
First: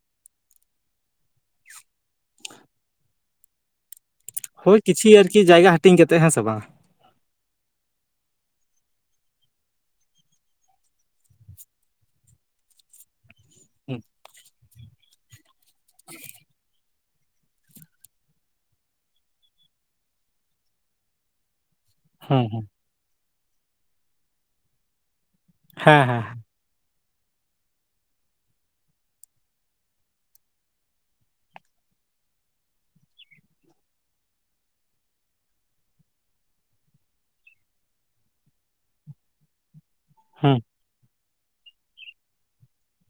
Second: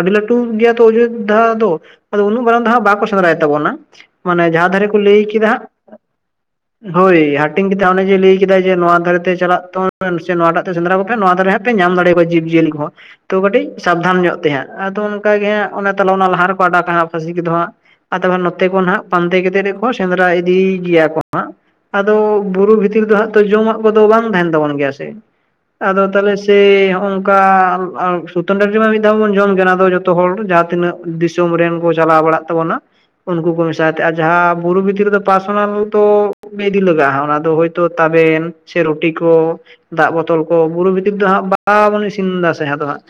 ᱟᱹᱰᱤ ᱞᱟᱹᱼ ᱼᱴᱩ ᱜᱮᱭᱟ ᱛᱚ ᱚᱡᱳᱫᱽᱫᱷᱟ ᱫᱚ ᱩᱱᱟᱹᱜ ᱢᱟᱨᱟᱝ ᱫᱚ ᱦᱟᱸᱜ ᱵᱟᱠᱚ ᱥᱮᱸᱫᱽᱨᱟᱭ ᱛᱟᱵᱚᱱᱟ ᱾ ᱢᱟᱱᱮ ᱡᱟᱦᱟᱸ ᱦᱳᱭ ᱫᱷᱟᱨᱮ ᱠᱚ ᱠᱤᱪᱷᱤ ᱞᱟᱹᱭ ᱟᱨᱠᱤ ᱠᱮᱫᱟ ᱡᱟᱭᱜᱟ ᱦᱟᱹᱴᱤᱧ ᱠᱟᱛᱮᱜ ᱦᱮᱸ ᱥᱮ ᱵᱟᱝ ᱦᱟᱸᱜ ᱦᱳᱭ ᱾ ᱦᱟᱹᱴᱤᱧ ᱠᱮᱫᱟᱭ ᱮ ᱡᱮ ᱞᱟᱹᱭ ᱠᱮᱫᱟᱭ ᱡᱮ ᱱᱚᱣᱟ ᱫᱷᱟᱨᱮ ᱛᱮ ᱪᱟᱞᱟᱜ ᱛᱟᱵᱚᱱ ᱥᱮ ᱱᱚᱣᱟ ᱴᱟᱜ ᱛᱮ ᱥᱮᱸᱫᱽᱨᱟ ᱠᱚᱯᱮ ᱱᱚᱣᱟ ᱫᱷᱟᱨᱮ ᱦᱟᱸᱜ ᱯᱮ ᱧᱟᱢ ᱫᱟᱲᱮᱭᱟ ᱠᱚᱣᱟ ᱡᱤᱵᱽ ᱡᱤᱭᱟᱹᱞᱤ ᱠᱚ ᱾ ᱛᱚ ᱠᱟᱹᱴᱤᱡ ᱦᱮᱸ ᱥᱟᱵᱫᱷᱟᱱ ᱧᱚᱜ ᱛᱮ ᱦᱟᱸᱜ, ᱟᱫᱚ ᱚᱱᱠᱟ ᱜᱮ ᱦᱟᱸᱜ ᱛᱟᱦᱞᱮ ᱚᱱᱟ ᱞᱟᱦᱟ ᱨᱮᱠᱚ ᱟᱰᱟᱣ ᱠᱟᱜ ᱦᱟᱸᱜ ᱯᱟᱹᱥᱤ ᱠᱚ ᱦᱟᱸᱜ ᱾ ᱟᱫᱚ ᱱᱚᱛᱮ ᱠᱷᱚᱱ ᱦᱟᱸᱜ ᱯᱟᱱᱛᱮ ᱠᱟᱛᱮ ᱜᱮ ᱠᱚ ᱥᱮᱸᱫᱽᱨᱟ ᱤᱫᱤᱭ ᱜᱮᱭᱟ ᱠᱚ ᱦᱟᱸᱜ ᱟᱫᱚ ᱾ ᱦᱮᱸ ᱵᱩᱨᱩ ᱵᱷᱤᱛᱤᱨ ᱫᱚ ᱦᱟᱸᱜ ᱡᱚᱢᱟᱜ ᱠᱚᱫᱚ ᱵᱟᱝ ᱛᱟᱦᱮᱱ ᱛᱟᱵᱚᱱ ᱜᱮᱭᱟ ᱥᱮ ᱾ ᱟᱫᱚ ᱦᱮᱸ ᱛᱟᱦᱚᱞᱮ ᱦᱮᱸ ᱥᱮ ᱦᱚᱸᱜᱼᱚᱝᱠᱟ ᱥᱩᱛᱟᱹᱱ ᱴᱟᱺᱰᱤᱨᱮ ᱢᱟ ᱢᱤᱫ ᱫᱷᱟᱣ ᱵᱚᱱ ᱡᱚᱢ ᱜᱮ ᱚᱱᱟ ᱫᱚ ᱡᱚᱛᱚ ᱦᱚᱲ ᱡᱟᱦᱟᱸ ᱛᱤᱱᱟᱹᱜ ᱫᱤᱥᱚᱢ ᱨᱮᱱ ᱠᱚ ᱪᱟᱞᱟᱣ ᱵᱟᱲᱟᱜ ᱛᱟᱵᱚᱱᱟ ᱾ ᱩᱱᱠᱩ ᱠᱚ ᱢᱮᱥᱟ ᱟᱛᱮ ᱟᱨ ᱡᱟᱦᱟᱸ ᱵᱩᱨᱩ ᱵᱷᱤᱛᱤᱨ ᱨᱮᱫᱚ ᱯᱟᱨᱥᱚᱱᱟᱞ ᱛᱚ ᱤᱫᱤ ᱜᱮ ᱞᱟᱜᱟᱜᱼᱟ ᱚᱱᱟ ᱦᱳᱭᱛᱚ ᱛᱟᱵᱮᱱ ᱥᱮ ᱨᱩᱴᱤ ᱠᱚ ᱫᱟᱜ ᱵᱳᱛᱚᱞ ᱠᱚ ᱵᱩᱨᱩ ᱵᱷᱤᱛᱤᱨ ᱫᱚ ᱦᱟᱸᱜ ᱵᱟᱼᱵᱚᱱ ᱤᱥᱤᱱ ᱮᱫᱟ ᱥᱮ ᱟᱫᱚ ᱦᱟᱸᱜ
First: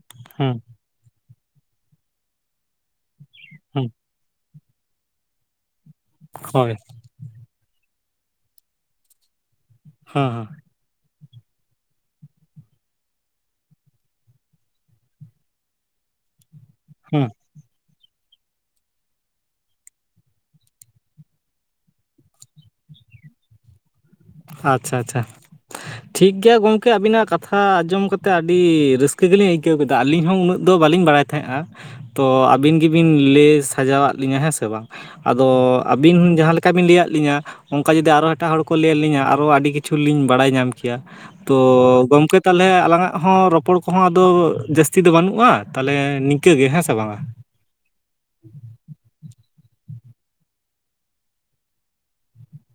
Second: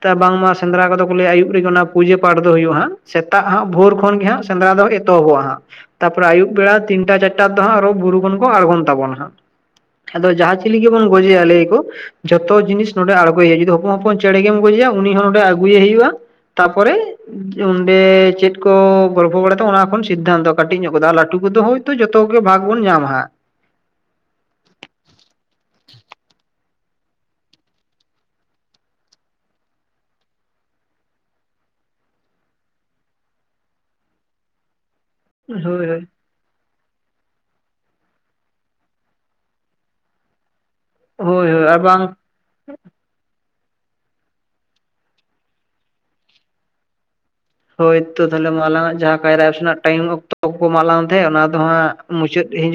ᱛᱚ ᱵᱟᱝ ᱢᱟ ᱦᱮᱸ ᱥᱮᱸᱫᱽᱨᱟ ᱠᱚᱫᱚ ᱠᱚ ᱞᱟᱹᱭᱟ ᱟᱹᱭᱩᱵ ᱨᱮᱜᱮ ᱚᱱᱟ ᱯᱩᱡᱟᱹ ᱯᱟᱴ ᱫᱚ ᱦᱩᱭᱩᱜᱼᱟ ᱦᱟᱸᱜ ᱥᱮᱛᱟᱜ ᱦᱟᱸᱜ ᱦᱮᱸ ᱵᱷᱳᱨ ᱠᱷᱚᱱ ᱜᱮ ᱦᱟᱸᱜ ᱥᱮᱸᱫᱽᱨᱟ ᱫᱚ ᱮᱛᱚᱦᱚᱵᱚᱜᱼᱟ ᱦᱟᱸᱜ ᱛᱟᱯᱚᱨᱮ ᱟᱹᱭᱩᱵ ᱦᱳᱭ ᱵᱮᱲᱟ ᱛᱤᱱᱼ ᱼᱴᱟ ᱪᱟᱨᱴᱟ ᱫᱚ ᱦᱟᱸᱜ ᱟᱨᱚ ᱵᱩᱨᱩ ᱠᱷᱚᱱ ᱠᱚ ᱟᱬᱜᱚᱱ ᱛᱟᱵᱚᱱ ᱦᱟᱸᱜ ᱾ ᱟᱫᱚ ᱦᱮᱸ ᱡᱟᱦᱟᱸᱭ ᱪᱤᱞᱤ ᱜᱮ ᱵᱚᱱ ᱜᱚᱡᱮᱭᱟ ᱞᱟᱹᱭᱟ ᱠᱚ ᱡᱚᱛᱚ ᱡᱤᱱᱤᱥ ᱱᱚᱰᱮ ᱟᱬᱜᱚᱭᱮ ᱦᱩᱭᱩᱜᱼᱟ ᱾ ᱡᱩᱫᱤ ᱦᱚᱯᱚᱱ ᱦᱚᱯᱚᱱ ᱪᱮᱬᱮ ᱜᱮᱢ ᱜᱚᱡᱮᱭᱟ ᱩᱱᱤ ᱦᱚᱸ ᱱᱚᱰᱮ ᱟᱹᱜᱩᱭᱮ ᱦᱩᱭᱩᱜᱼᱟ ᱾ ᱛᱟᱯᱚᱨᱮ ᱦᱮᱸ ᱚᱸᱰᱮ ᱪᱮᱫ ᱠᱚ ᱜᱚᱞᱯᱚ ᱵᱟᱲᱟᱭ ᱛᱮ ᱚᱱᱟ ᱠᱷᱚᱱ ᱥᱤᱫᱽᱫᱷᱟᱱᱛᱚ ᱠᱟᱹᱴᱤᱡ ᱧᱚᱜ ᱠᱚ ᱫᱚ ᱞᱟᱹᱴᱩ ᱠᱚ ᱫᱚ ᱦᱚᱭᱛᱳ ᱡᱚᱛᱚ ᱜᱮ ᱵᱷᱟᱜᱽ ᱵᱚᱱ ᱧᱟᱢᱟ ᱦᱟᱸᱜ ᱾ ᱟᱪᱪᱷᱟ ᱟᱪᱪᱷᱟ ᱾ ᱴᱷᱤᱠ ᱜᱮᱭᱟ ᱜᱚᱝᱠᱮ ᱟᱵᱤᱱᱟᱜ ᱠᱟᱛᱷᱟ ᱟᱸᱡᱚᱢ ᱠᱟ ᱠᱟᱛᱮᱫ ᱟᱹᱰᱤ ᱨᱟᱹᱥᱠᱟᱹ ᱜᱮᱞᱤᱧ ᱟᱹᱭᱠᱟᱹᱣ ᱠᱮᱫᱟ ᱾ ᱟᱹᱞᱤᱧ ᱦᱚᱸ ᱩᱱᱟᱹᱜ ᱫᱚ ᱵᱟᱹᱞᱤᱧ ᱵᱟᱲᱟᱭ ᱛᱟᱦᱮᱸᱜᱼᱟ ᱾ ᱛᱚ ᱟᱹᱵᱤᱱ ᱜᱮ ᱵᱤᱱ ᱞᱟᱹᱭ ᱥᱟᱡᱟᱣᱟᱫ ᱞᱤᱧᱟ ᱦᱮᱸ ᱥᱮ ᱵᱟᱝ ᱾ ᱟᱫᱚ ᱦᱳᱭ ᱦᱳᱭ ᱟᱹᱵᱤᱱ ᱡᱟᱦᱟᱸ ᱞᱮᱠᱟ ᱵᱤᱱ ᱞᱟᱹᱭᱟᱫ ᱞᱤᱧᱟᱹ ᱚᱱᱠᱟ ᱡᱩᱫᱤ ᱟᱨᱚ ᱮᱴᱟᱜ ᱦᱚᱲ ᱠᱚ ᱞᱟᱹᱭ ᱟᱞᱤᱧᱟ ᱟᱨᱚ ᱟᱹᱰᱤ ᱠᱤᱪᱷᱩ ᱞᱤᱧ ᱵᱟᱲᱟᱭ ᱧᱟᱢ ᱠᱮᱭᱟ ᱾ ᱦᱳᱭ ᱛᱚ ᱦᱳᱭ ᱟᱨ ᱵᱟᱝ ᱜᱚᱝᱠᱮ ᱛᱟᱦᱚᱞᱮ ᱟᱞᱟᱝ ᱟᱜ ᱦᱚᱸ ᱨᱚᱯᱚᱲ ᱠᱚᱦᱚᱸ ᱟᱫᱚ ᱡᱟᱹᱥᱛᱤ ᱫᱚ ᱵᱟᱹᱱᱩᱜᱼᱟ ᱛᱟᱦᱚᱞᱮ ᱱᱤᱝᱠᱟᱹ ᱜᱮ ᱦᱮᱸ ᱥᱮ ᱵᱟᱝᱟ ᱾ ᱦᱳᱭ ᱛᱚ ᱛᱟᱦᱚᱞᱮ ᱢᱟ ᱟᱞᱟᱝ ᱟᱜ ᱡᱟᱦᱟᱸ ᱠᱟᱭᱨᱟ ᱥᱮᱱᱟᱜ ᱴᱟᱭᱤᱢ ᱚᱠᱛᱚ ᱠᱚ ᱮᱢᱟᱫ ᱞᱟᱝ ᱛᱟᱦᱮᱸᱫ ᱚᱱᱟ ᱫᱚ ᱦᱟᱸᱜ ᱢᱩᱪᱟᱹᱫ ᱦᱤᱡᱩᱜ